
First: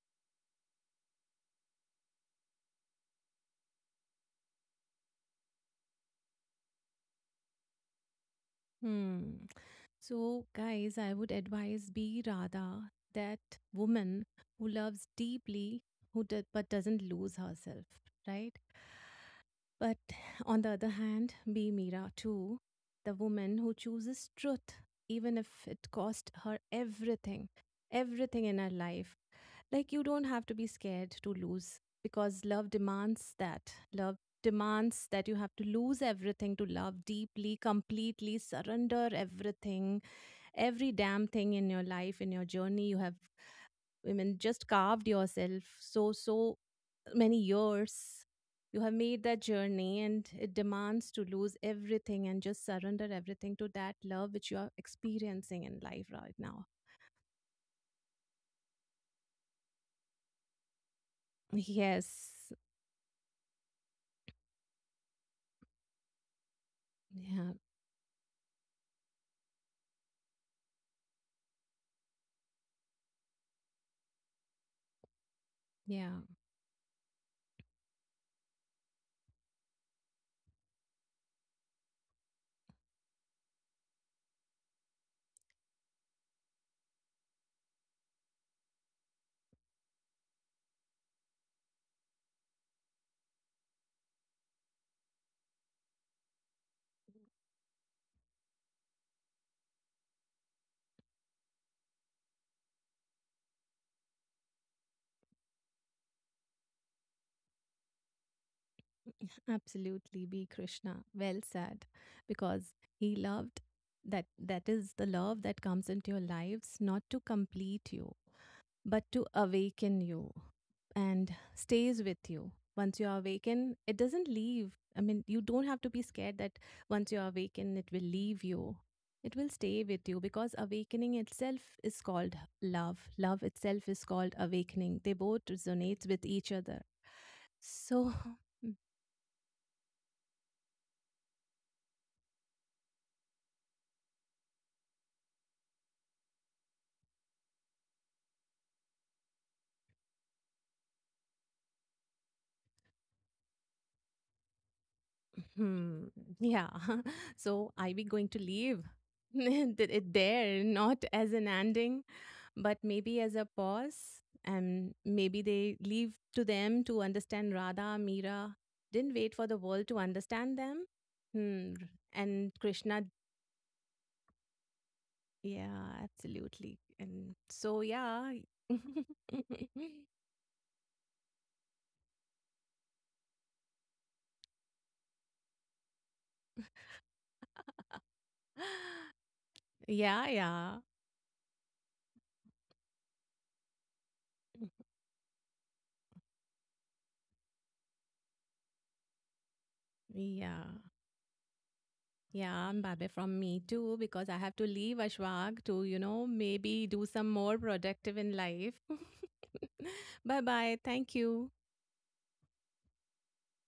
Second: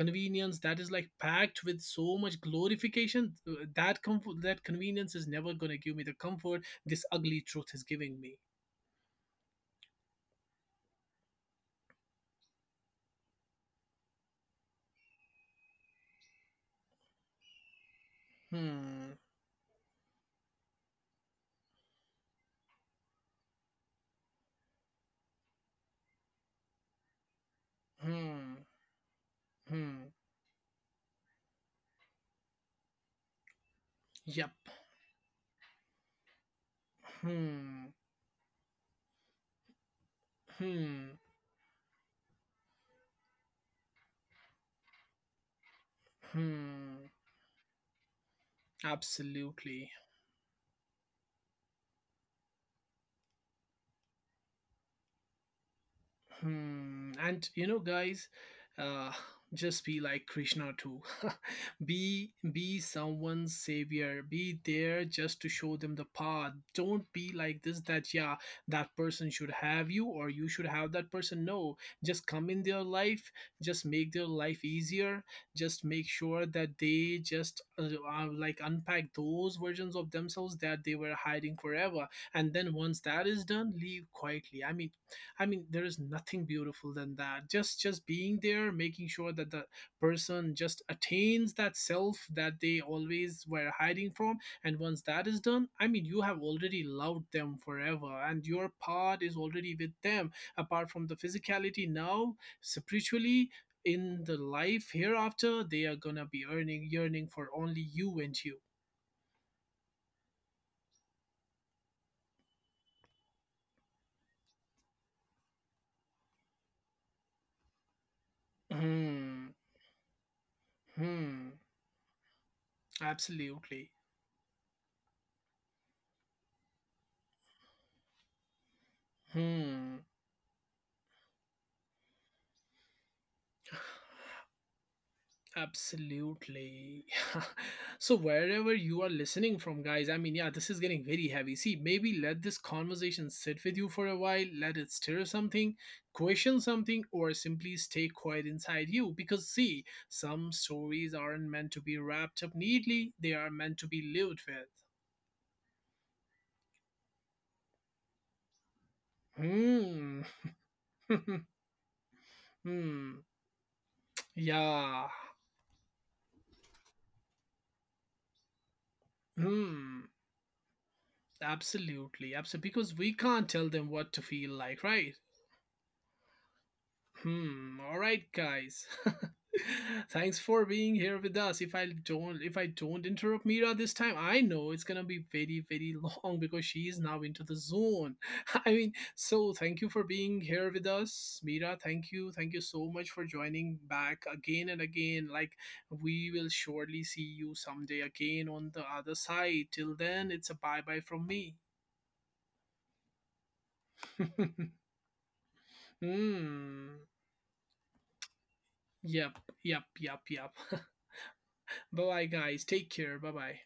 convenience that is like packed with so much glorification, that comfort, that convenience, is never going to give me the comfort this ugly truth is giving me. Hmm. So, guys, I would advise be Radha, that woman who loves deeply, but doesn't lose herself, right? Hmm. But on the other hand, be Mira too, the woman who chooses truth, even if it cost her everything, everything in Hmm. her life. Like, you Hmm. don't have to be scared to lose because love demands that. Love Yep. demands that you have to lose everything to love deeply, Hmm. completely, surrender everything, every Hmm. damn thing in your life, in your journey you have I mean, just carved yourself so, so Hmm. many years. You have made that Absolutely. journey, and it demands to lose everything and just surrender everything to that love which you are experiencing in life right now. Hmm. And you know, guys, uh, just be like Krishna too. be Yes. be someone's savior. Be there just to show them the path. Don't be Yeah. like this that, yeah, that person should have you or you should have that person. No, just come in their life. Just make their life easier. Just make Yeah. sure that they just like unpack those versions of themselves that they were hiding forever. And then once that is done, leave quietly. I mean, there is nothing beautiful than that. Just being there, making sure that the person just attains that self that they always were hiding from. And once that is done, I mean, you have already loved them forever, and your part is already with them. Apart from the physicality, now spiritually. In the life hereafter, they are gonna be earning yearning for only you and you. Absolutely. Be Krishna. Well said. Because he loved, that that is the love that comes into your lives, not to complete you but to Hmm. awaken you, and Hmm. stays with you. Once you are awakened, Absolutely. it doesn't leave. I mean, you don't have to be scared that once you are awakened, it will leave you. It will stay Hmm. with you because awakening itself is called love. Love itself is called awakening. They both resonate with each other. Absolutely. So. So wherever you are listening from, guys, I mean, yeah, this is getting very heavy. See, maybe let this conversation sit with you for a while, let it stir something, question something, or simply stay quiet inside you. Because see, some stories aren't meant to be wrapped up neatly, they are meant to be lived Hmm. Yeah. So are we going to leave it with. there, not as Hmm. an ending, but maybe Hmm. as a pause? And Yeah. maybe they leave to them to understand Radha, Meera didn't wait for the world to Hmm. understand them. Hmm. Absolutely. And Absolutely. Because Krishna, we can't tell them what to feel like, right? yeah, absolutely. And Hmm. so, All right, yeah. guys. Thanks for being here with us. If I don't interrupt Mira this time, I know it's gonna be very, very long because she is now into the zone. I mean, so thank you for Yeah, being here yeah. with us, Mira. Thank you so much for joining back again and again. Like we will surely see you someday again on the other side. Till then, it's a Yeah. bye bye from me. Yeah, I'm Babe from me too because I have to leave Ashwag to, maybe Hmm. do some more productive in life. Yep, yep, yep, Bye yep. bye. Thank you. Bye bye, guys. Take care. Bye bye.